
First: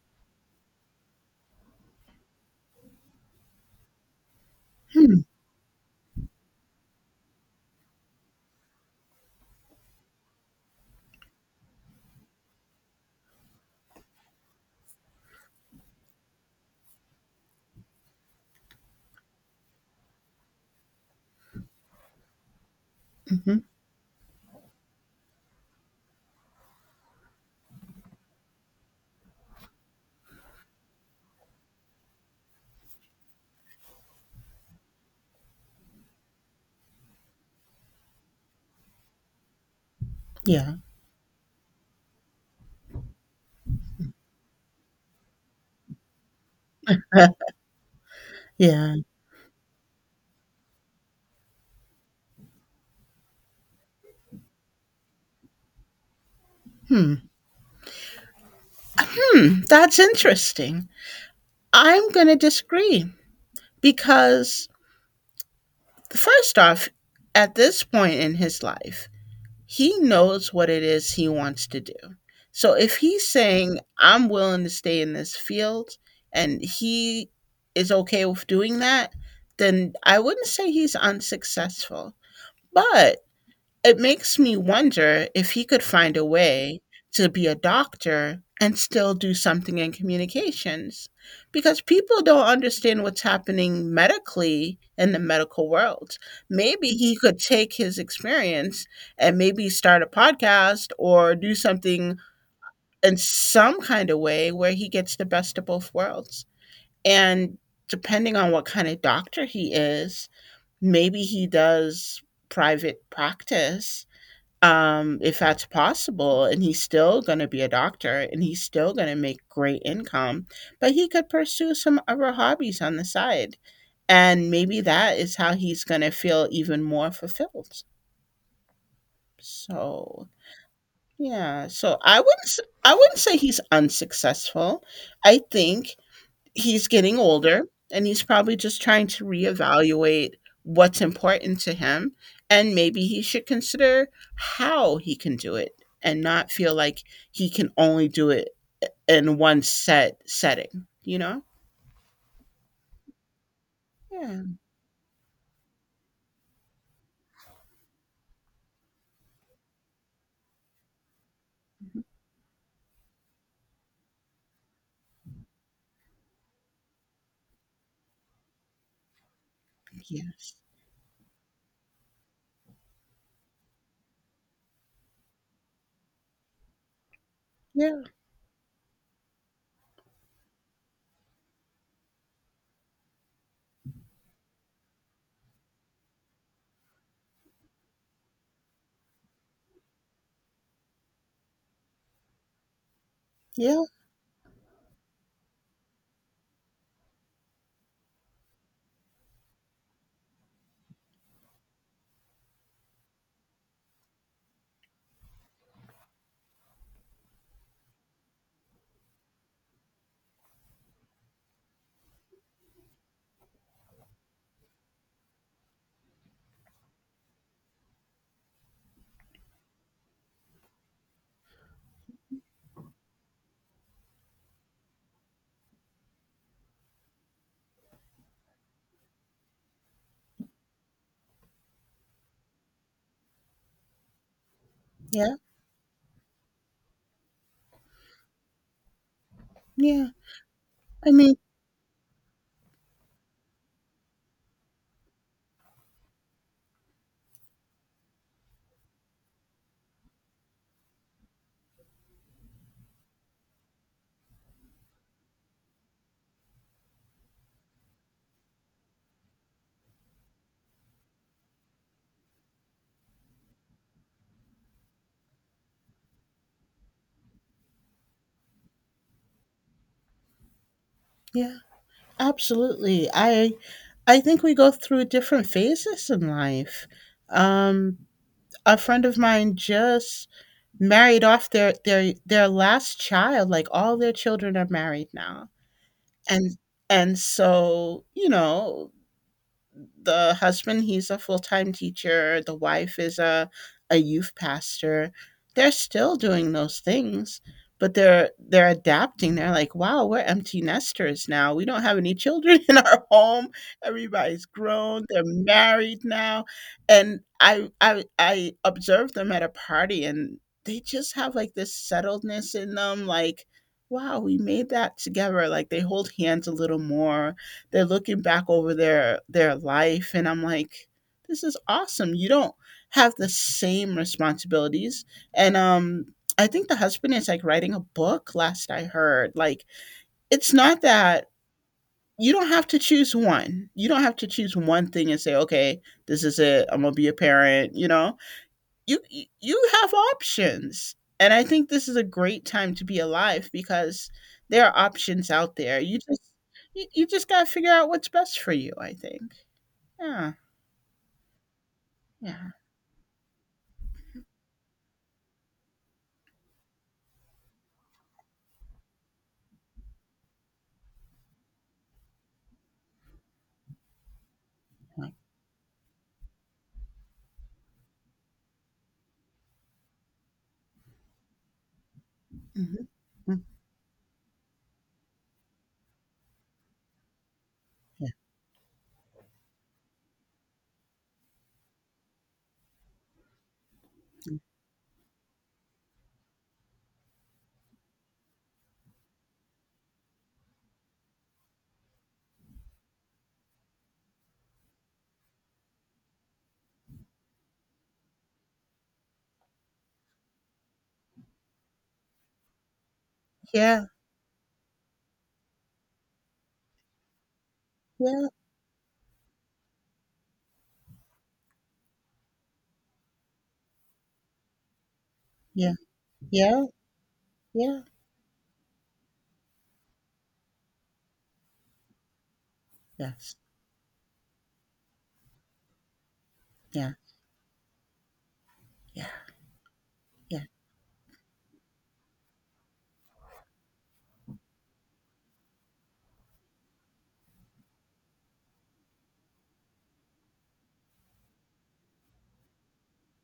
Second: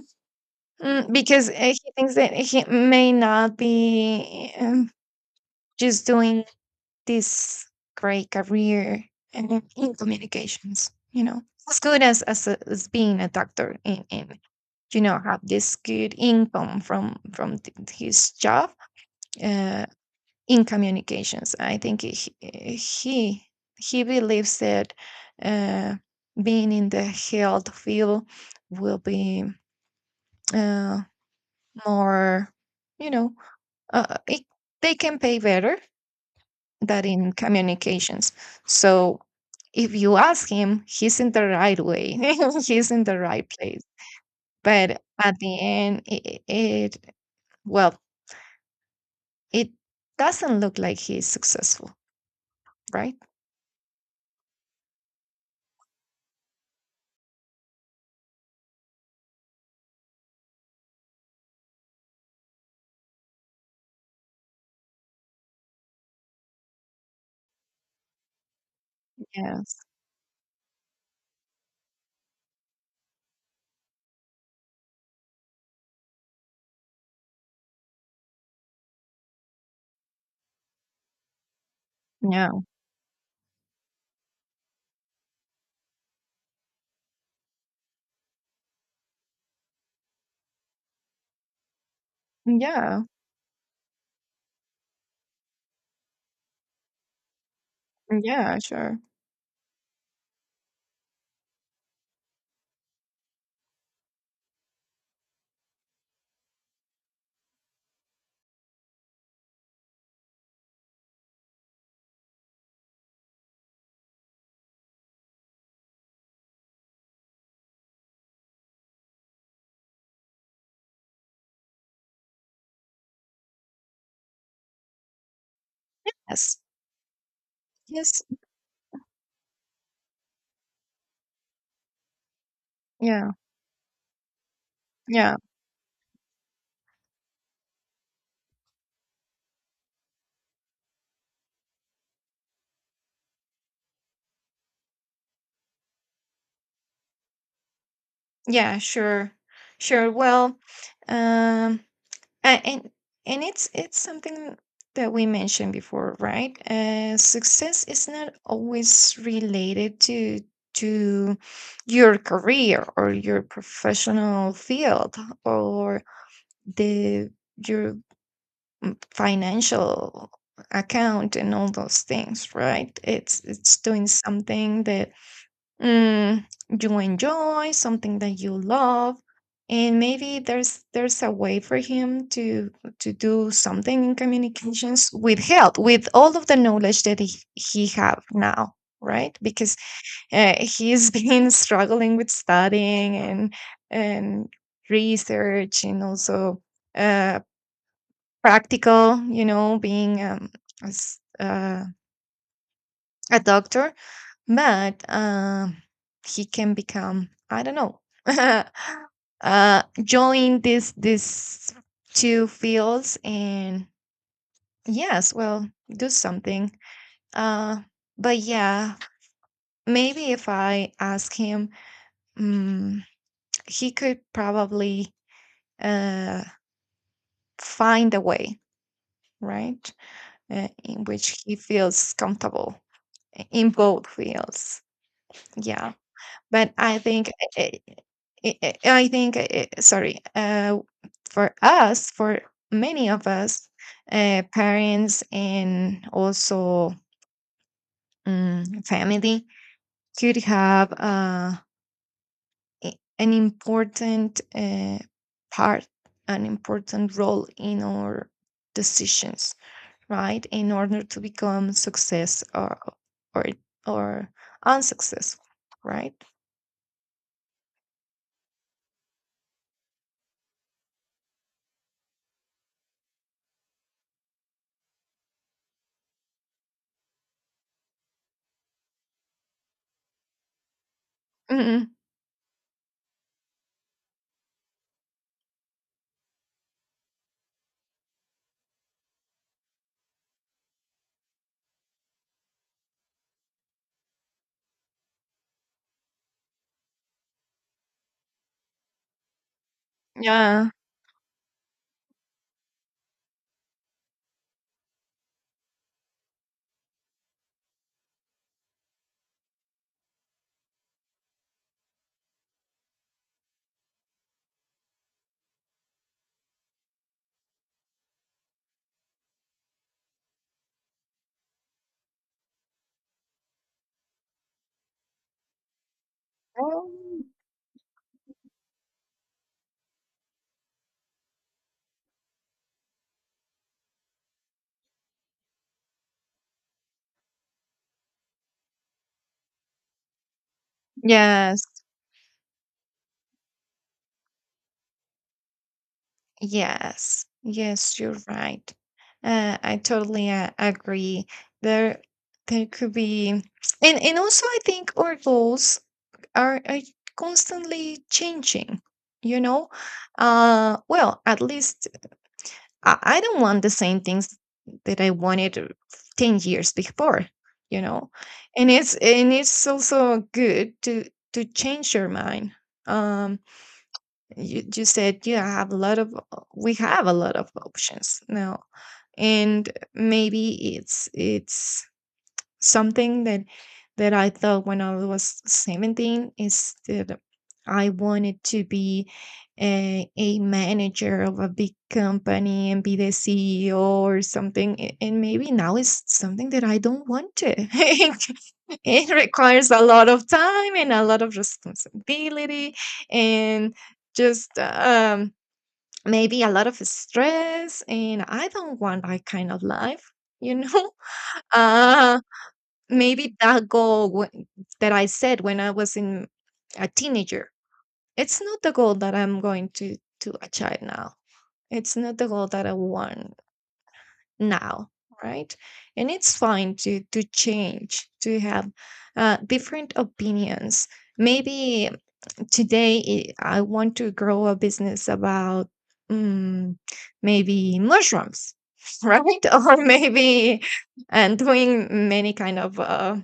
Speaker 1: mm, because uh, he thinks that he may not be um,
Speaker 2: Hmm.
Speaker 1: just doing this great career uh, in communications, you know, as good as as, a- as being a doctor, and, and you know, have this good income from from th- his job uh, in communications. I think he he,
Speaker 2: Mhm.
Speaker 1: he believes that uh, being in the health field will be uh, more, you know, uh, it, they can pay better that in communications. So if you ask
Speaker 2: Yeah.
Speaker 1: him, he's in the right way, <laughs> he's in the right place. But at the end, it, it
Speaker 2: Uh,
Speaker 1: well,
Speaker 2: yeah.
Speaker 1: it doesn't look like he's successful, right?
Speaker 2: Hmm. Hmm. That's interesting. I'm going to disagree because, first off, at this point in his life,
Speaker 1: Yes.
Speaker 2: he knows what it is he wants to do. So if he's saying, I'm willing to stay in this field and he is okay with doing that, then I wouldn't say he's unsuccessful.
Speaker 1: Yeah.
Speaker 2: But it makes me wonder if he could find a way to be a doctor and still do something in communications, because people don't understand
Speaker 1: Yeah.
Speaker 2: what's happening medically in the medical world. Maybe he could take his
Speaker 1: Yeah.
Speaker 2: experience
Speaker 1: Sure.
Speaker 2: and maybe start a podcast or do something in some kind of way where he gets the best of both worlds. And depending on what kind of doctor he is, maybe he does private practice, um, if that's possible. And he's still going to be a doctor and he's still going to make great income, but he could pursue some other hobbies on the side. And maybe that is how he's going to feel
Speaker 1: Yes.
Speaker 2: even more fulfilled.
Speaker 1: Yes.
Speaker 2: So, yeah. So I wouldn't s- I wouldn't
Speaker 1: Yeah.
Speaker 2: say he's unsuccessful.
Speaker 1: Yeah.
Speaker 2: I think he's getting older and he's probably just trying to reevaluate what's important to him, and maybe he should consider how he can do it and not feel like he can only do it
Speaker 1: Yeah. Sure.
Speaker 2: in one
Speaker 1: Sure.
Speaker 2: set
Speaker 1: Well,
Speaker 2: setting, you know
Speaker 1: um, A- and and it's it's
Speaker 2: yeah.
Speaker 1: something that we mentioned before, right? Uh, success is not always related to to your career or your professional field, or the your mm, financial
Speaker 2: Yes.
Speaker 1: account and all those things, right? It's it's doing something that, mm, you enjoy,
Speaker 2: yeah,
Speaker 1: something that you love. And maybe there's there's a way for him to to do something in communications with health, with all of the knowledge that he, he have now, right? Because uh, he's <laughs> been struggling with studying and
Speaker 2: yeah,
Speaker 1: and research, and also uh, practical, you know, being um, as, uh, a doctor. But um, he can become, I don't know, <laughs> uh, join this this two fields and, yes, well, do something. Uh, but yeah, maybe if I ask him, mm he could probably uh, find a way, right? Uh, in which he feels comfortable eh, in both fields.
Speaker 2: yeah.
Speaker 1: Yeah. But I think I I I think uh,
Speaker 2: yeah
Speaker 1: sorry, uh,
Speaker 2: i mean
Speaker 1: for us, for many of us, uh, parents and also um, family could have uh, a- an important uh, part, an important role in our decisions, right? In order to become success or or or unsuccessful, right?
Speaker 2: yeah, absolutely. I i think we go through different phases in life. um a friend of mine just married off their
Speaker 1: Mhm.
Speaker 2: their their last child. Like, all their children are married now. And and so, you know, the husband, he's a full-time teacher, the wife is a a youth pastor. They're still doing those things, but they're they're adapting. They're like, wow, we're empty
Speaker 1: Yeah.
Speaker 2: nesters now, we don't have any children <laughs> in our home. Everybody's grown, they're married now. And i i i observed them at a party, and they just have like this settledness in them. Like, wow, we made that together. Like, they hold hands a little more, they're looking back over their their life, and I'm like, this is awesome. You don't have the same responsibilities. And um I think the husband is like writing a book, last I heard. Like, it's not that you don't have to choose one. You don't have to choose one thing and say, okay, this is it, I'm gonna be a parent, you know. You you- have options. And I
Speaker 1: Yes,
Speaker 2: think this is a great time to be alive because there are options out there. You just you, you
Speaker 1: yes,
Speaker 2: just got to figure out
Speaker 1: yes,
Speaker 2: what's
Speaker 1: you're
Speaker 2: best for you,
Speaker 1: right.
Speaker 2: I think.
Speaker 1: Uh, I totally
Speaker 2: Yeah.
Speaker 1: uh, agree. There,
Speaker 2: Yeah.
Speaker 1: there could be, and and also I think our goals are, are constantly changing. You know, uh, well, at least I, I don't want the same things that I wanted uh, ten years before. You know, and it's and it's also good to to change your mind.
Speaker 2: Mhm.
Speaker 1: Um.
Speaker 2: Mm.
Speaker 1: you, you said you have a lot of we have a lot of options now, and maybe it's it's something that that I thought when I was seventeen, is that I wanted to be a, a manager of a big company and be the CEO or something, a- and maybe now it's something that I don't want to. <laughs> It requires a lot of time and a lot of responsibility, and
Speaker 2: Yeah,
Speaker 1: just um maybe a lot of stress, and
Speaker 2: yeah,
Speaker 1: I don't want that kind of life, you know. <laughs> uh Maybe that goal wh- that I said when I
Speaker 2: yeah,
Speaker 1: was in
Speaker 2: yeah, yeah,
Speaker 1: a teenager,
Speaker 2: yeah,
Speaker 1: it's not the goal that I'm going to to achieve now, it's not the goal that I want
Speaker 2: yes,
Speaker 1: now, right? And it's fine
Speaker 2: yeah,
Speaker 1: to to change, to have
Speaker 2: yeah,
Speaker 1: uh, different
Speaker 2: yeah,
Speaker 1: opinions. Maybe today i I want to grow a business about, mm, maybe mushrooms, <laughs> right? Or maybe, and doing many kind of uh,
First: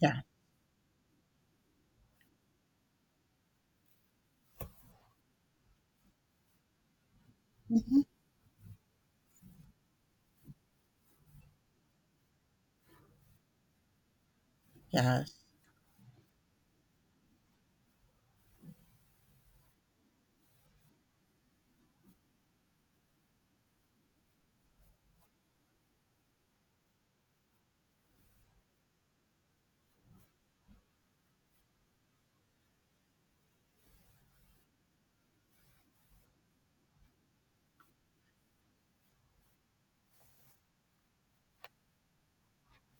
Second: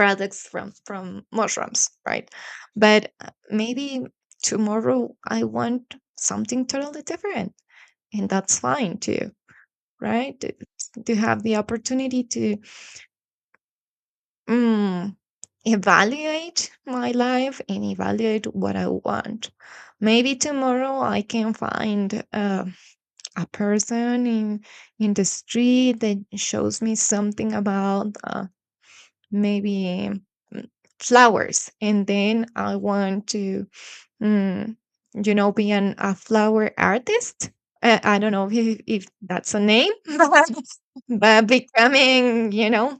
Speaker 2: yeah.
Speaker 1: from from mushrooms, right? But uh, maybe tomorrow I want something totally different,
Speaker 2: Hmm.
Speaker 1: and that's fine too, right? to, to have the opportunity to, Mm,
Speaker 2: Yes.
Speaker 1: evaluate my life and evaluate what I want. Maybe tomorrow I can find uh, a person in in the street that shows me something about, uh, maybe, mm, flowers, and then I want to, mm, you know, be an, a flower artist. Uh, I don't know if, if that's a name, <laughs> but but becoming, you know,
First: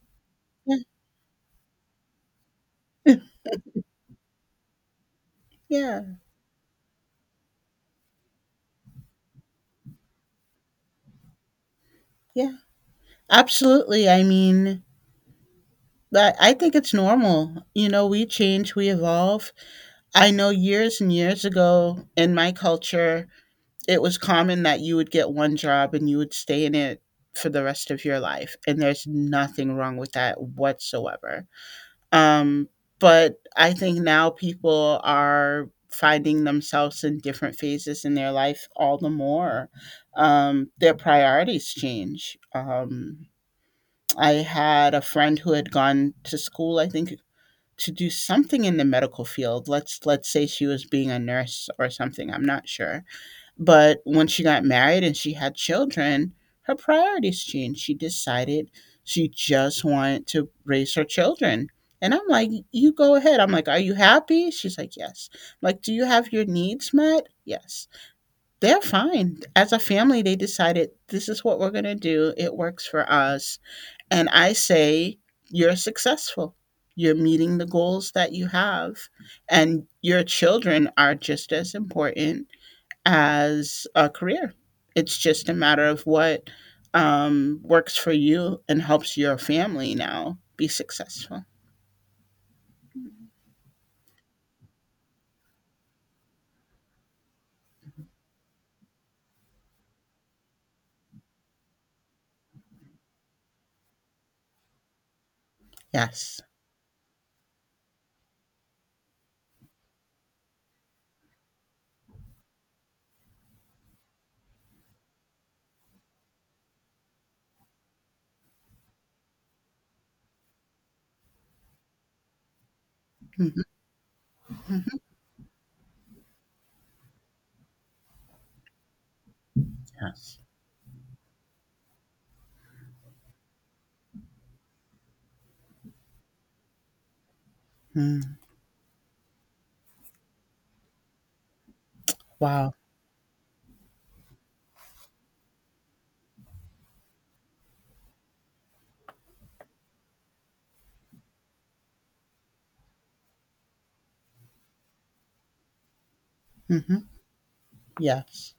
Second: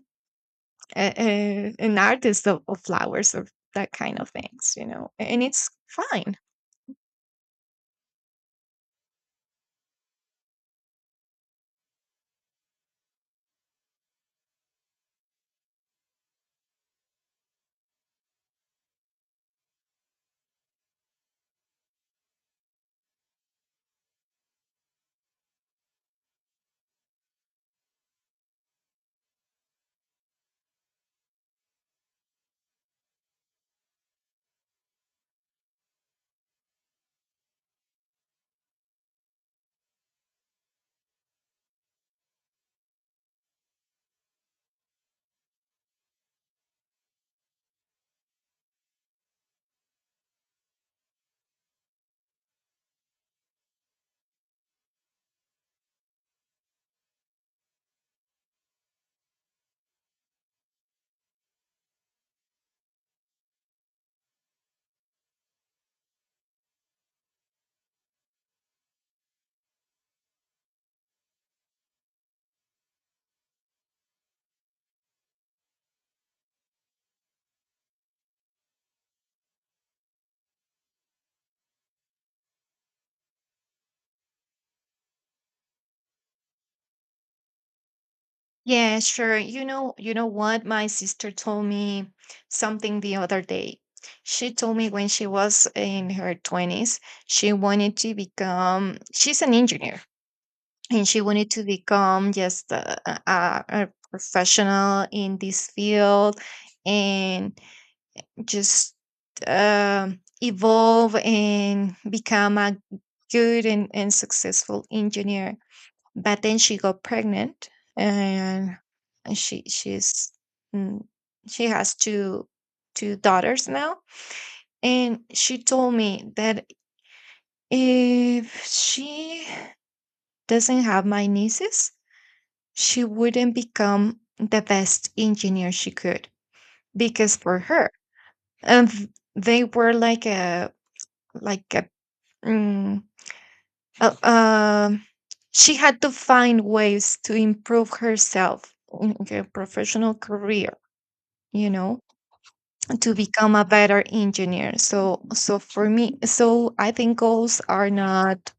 Speaker 2: Yeah,
Speaker 1: a- a- an artist of, of flowers or that kind of things, you know, and it's
Speaker 2: yeah,
Speaker 1: fine.
Speaker 2: yeah, absolutely. I mean but I think it's normal, you know, we change, we evolve. I know years and years ago in my culture, it was common that you would get one job and you would stay in it for the rest of your life. And there's nothing wrong with that whatsoever. Um, but I think now people are finding themselves in different phases in their life all the more. Um, their priorities change. Um, I had a friend who had gone to school, I think, to do something in the medical field. Let's let's say she was being a nurse or something. I'm not sure. But when she got married and she had children, her priorities changed. She decided she just wanted to raise her children. And I'm like, you go ahead. I'm like, are you happy? She's like, yes. I'm like, do you have your needs met? Yes. They're fine. As a family, they decided, this is what we're going to do. It works for us. And I say, you're successful. You're meeting the goals that you have. And your children are just as important as a career. It's just a matter of what um, works for you and
Speaker 1: Yeah,
Speaker 2: helps
Speaker 1: sure.
Speaker 2: your
Speaker 1: You
Speaker 2: family
Speaker 1: know, you know
Speaker 2: now
Speaker 1: what?
Speaker 2: be
Speaker 1: My sister
Speaker 2: successful.
Speaker 1: told me something the other day. She told me when she was in her twenties, she wanted to become, she's an engineer, and she wanted to become just a, a, a professional in this
Speaker 2: Yes.
Speaker 1: field, and just um evolve and become a good and, and successful engineer. But then she got pregnant, and she she's mm, she has two two
Speaker 2: Mhm,
Speaker 1: daughters now,
Speaker 2: mhm.
Speaker 1: and she told me that if she
Speaker 2: Yes.
Speaker 1: doesn't have my nieces, she wouldn't become the best engineer she could, because for her,
Speaker 2: Mm.
Speaker 1: um, they were like a like a
Speaker 2: Wow.
Speaker 1: mm, uh, um, she had to find ways to improve herself in her professional career, you know, to become a better engineer. So so for me, so I
Speaker 2: Hmm.
Speaker 1: think goals are not
Speaker 2: Yes.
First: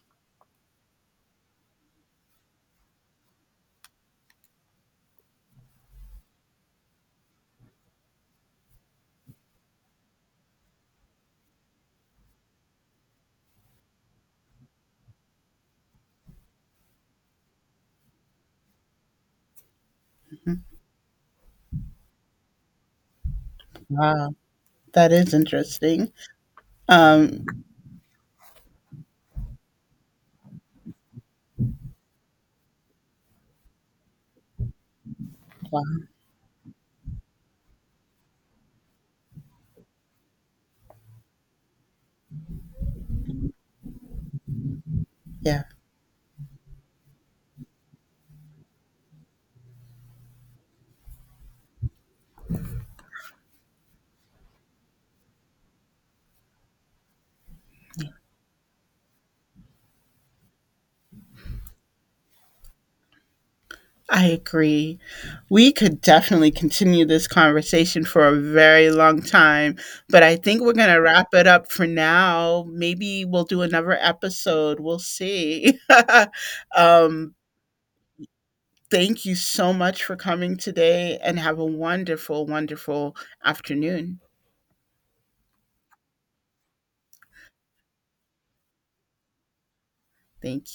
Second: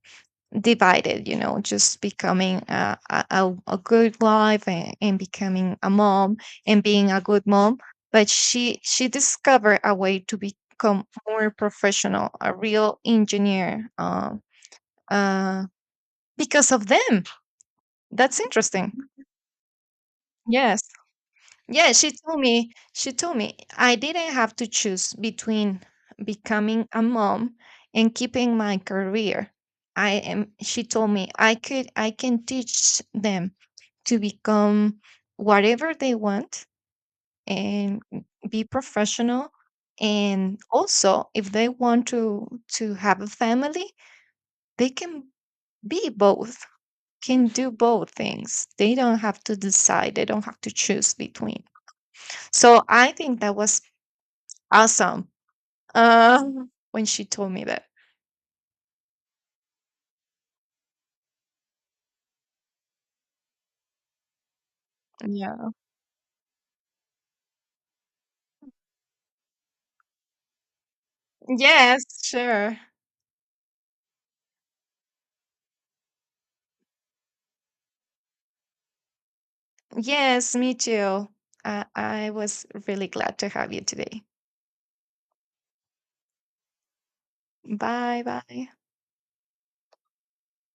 Speaker 1: divided, you know, just becoming a, a, a a good life and, and becoming a mom, and being a good mom. But she she discovered a way to become more professional, a real engineer, uh, uh, because of them. That's interesting.
Speaker 2: Mm-hmm.
Speaker 1: Yes. Yeah, she told me, she told me I didn't
Speaker 2: Wow.
Speaker 1: have to
Speaker 2: That
Speaker 1: choose
Speaker 2: is
Speaker 1: between
Speaker 2: interesting.
Speaker 1: becoming a
Speaker 2: Um,
Speaker 1: mom and keeping my career. I am, she told me I could, I can teach them to become
Speaker 2: wow.
Speaker 1: whatever they want and be professional. And also, if they want to to have a family, they can
Speaker 2: Yeah.
Speaker 1: be both, can do both things. They don't have to decide, they don't have to choose between. So I think that was awesome, Um, when she told me that.
Speaker 2: I agree. We
Speaker 1: Yeah.
Speaker 2: could definitely continue this conversation for a very long time, but I think we're going to wrap it up for
Speaker 1: Yes,
Speaker 2: now.
Speaker 1: sure.
Speaker 2: Maybe we'll do another episode. We'll see. <laughs> um, Thank you so much for coming
Speaker 1: Yes, me
Speaker 2: today,
Speaker 1: too.
Speaker 2: and have a
Speaker 1: Uh, I
Speaker 2: wonderful,
Speaker 1: was really
Speaker 2: wonderful
Speaker 1: glad to have you
Speaker 2: afternoon.
Speaker 1: today. Bye bye.
Speaker 2: Thank